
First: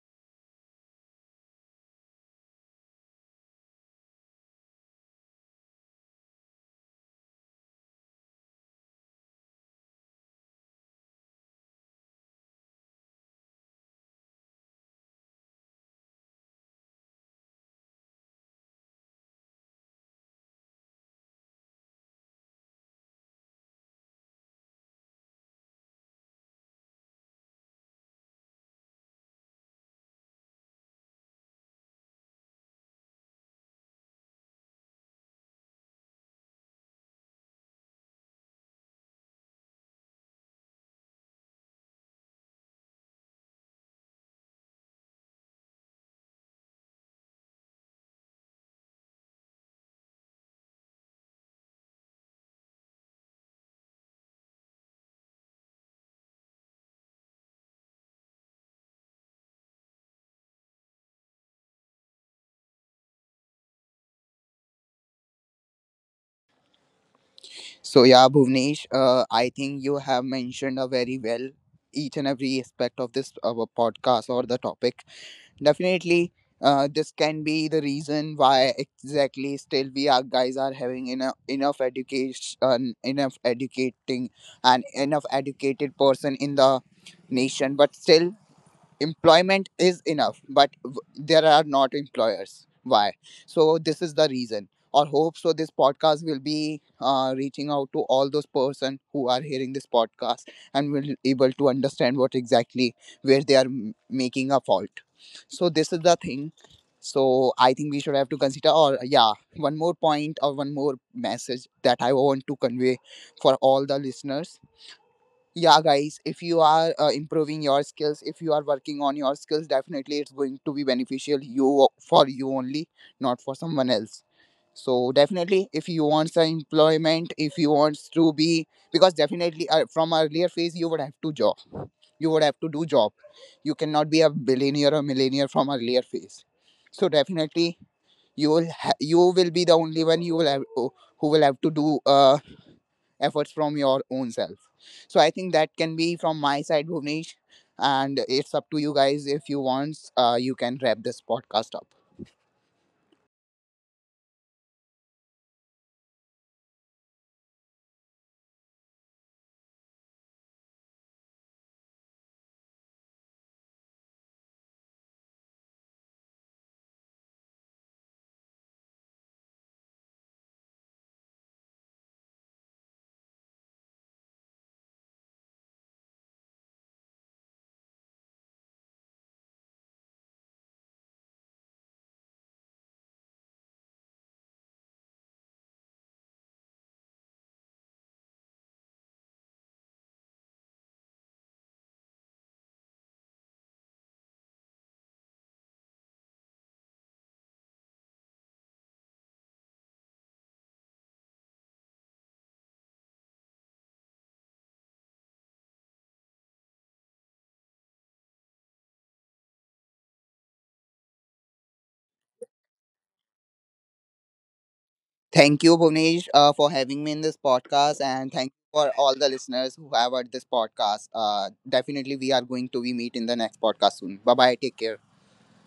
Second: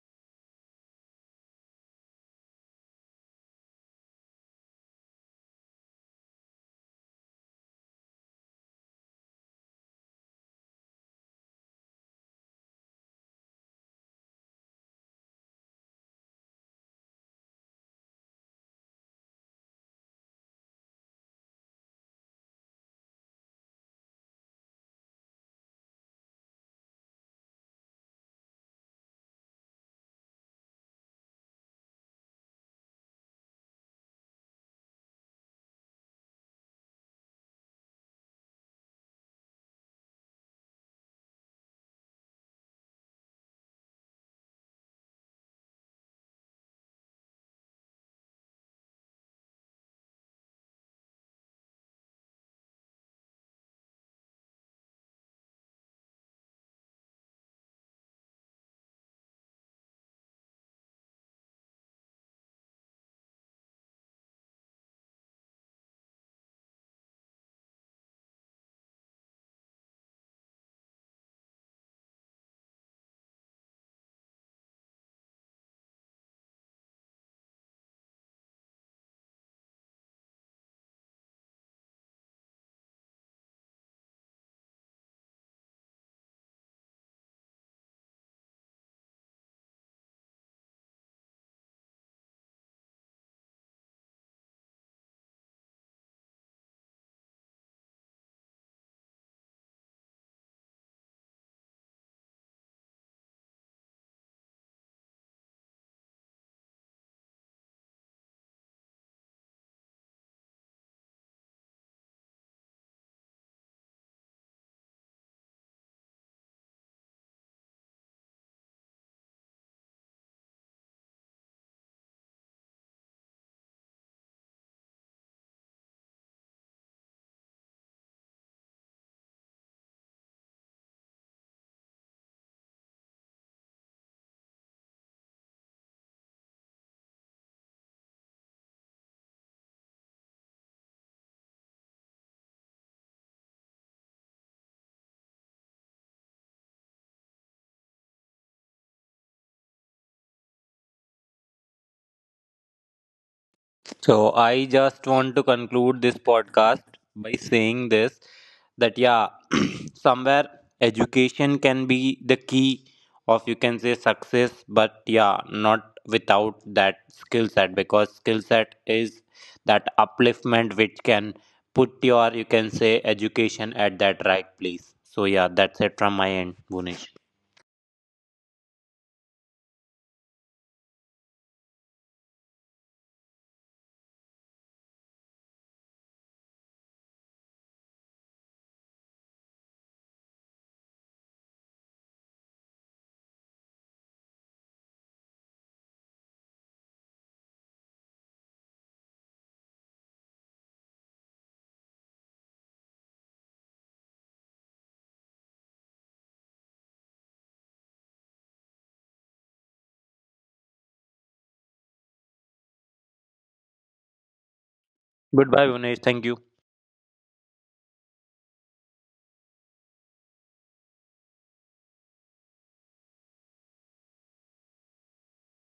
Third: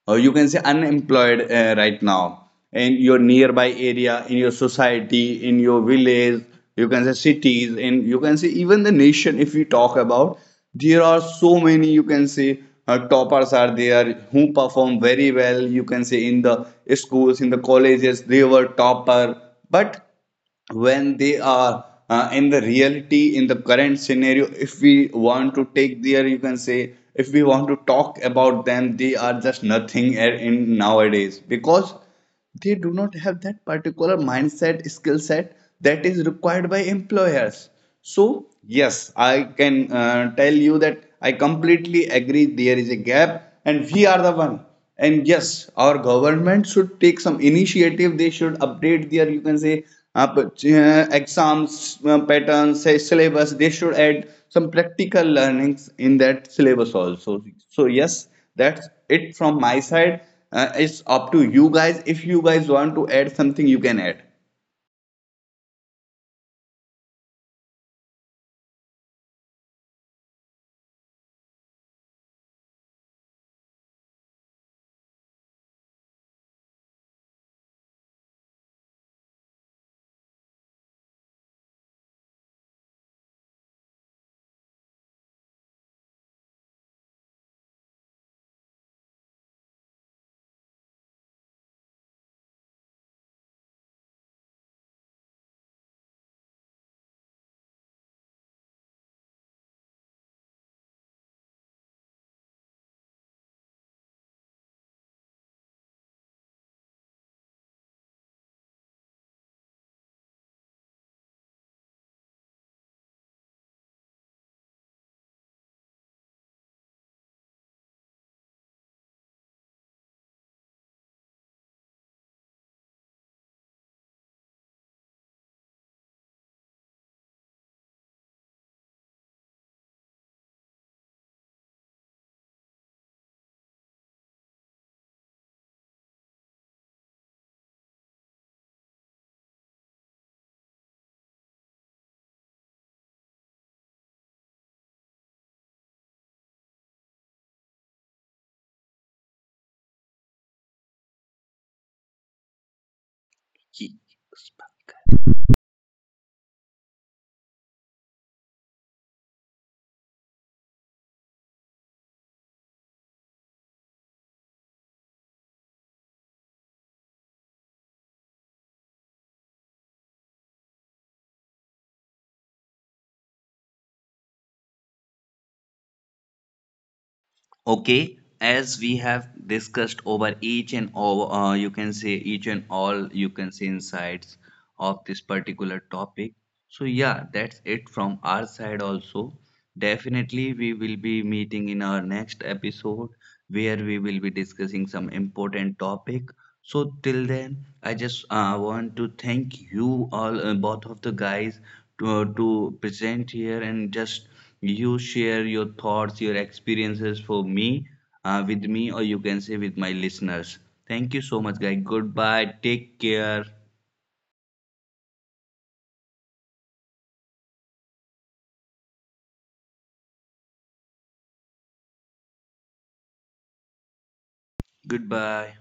[SPEAKER 1] or you can say unemployed right now in your nearby area, in your society, in your village, you can say cities, and you can say even the nation if we talk about. There are so many, you can say, toppers are there who perform very well, you can say, in the schools, in the colleges, they were topper. But when they are in the reality, in the current scenario, if we want to take their, you can say, if we want to talk about them, they are just nothing in nowadays, because they do not have that particular mindset skill set that is required by employers. So yes, I can tell you that I completely agree there is a gap and we are the one. And yes, our government should take some initiative. They should update their, you can say, exams patterns, say syllabus. They should add some practical learnings in that syllabus also. So yes, that's it from my side. It's up to you guys. If you guys want to add something, you can add.
[SPEAKER 3] So yeah, Bhuvnesh, I think you have mentioned a very well each and every aspect of this podcast or the topic. Definitely, this can be the reason why exactly still we are guys are having enough education, enough educating, and enough educated person in the nation, but still employment is enough but w- there are not employers, why? So this is the reason, or hope so this podcast will be reaching out to all those person who are hearing this podcast and will able to understand what exactly where they are m- making a fault. So this is the thing. So I think we should have to consider, or yeah, one more point or one more message that I want to convey for all the listeners. Yeah guys, if you are improving your skills, if you are working on your skills, definitely it's going to be beneficial you for you only, not for someone else. So definitely, if you want some employment, if you want to be, because definitely from earlier phase you would have to job, you would have to do job. You cannot be a billionaire or millionaire from earlier phase. So definitely, you will be the only one you will have who will have to do efforts from your own self. So I think that can be from my side, Bhuvnesh, and it's up to you guys if you want. You can wrap this podcast up.
[SPEAKER 2] So I just want to conclude this podcast by saying this, that yeah, somewhere education can be the key of you can say success, but yeah, not without that skill set, because skill set is that upliftment which can put your you can say education at that right place. So yeah, that's it from my end, Bunesh.
[SPEAKER 1] Okay, as we have discussed over each and all, you can say, insights of this particular topic. So yeah, that's it from our side also. Definitely, we will be meeting in our next episode where we will be discussing some important topic. So till then, I just want to thank you all, both of the guys, to present here and just you share your thoughts, your experiences for me, with me, or you can say with my listeners. Thank you so much, guys. Goodbye. Take care.
[SPEAKER 2] Goodbye,
[SPEAKER 3] Thank you,
[SPEAKER 2] Bunesh. Thank you.
[SPEAKER 3] Bhuvnesh, for having me in this podcast, and thank you for all the listeners who have heard this podcast. Definitely, we are going to be meet in the next podcast soon. Bye bye. Take care.
[SPEAKER 1] Goodbye.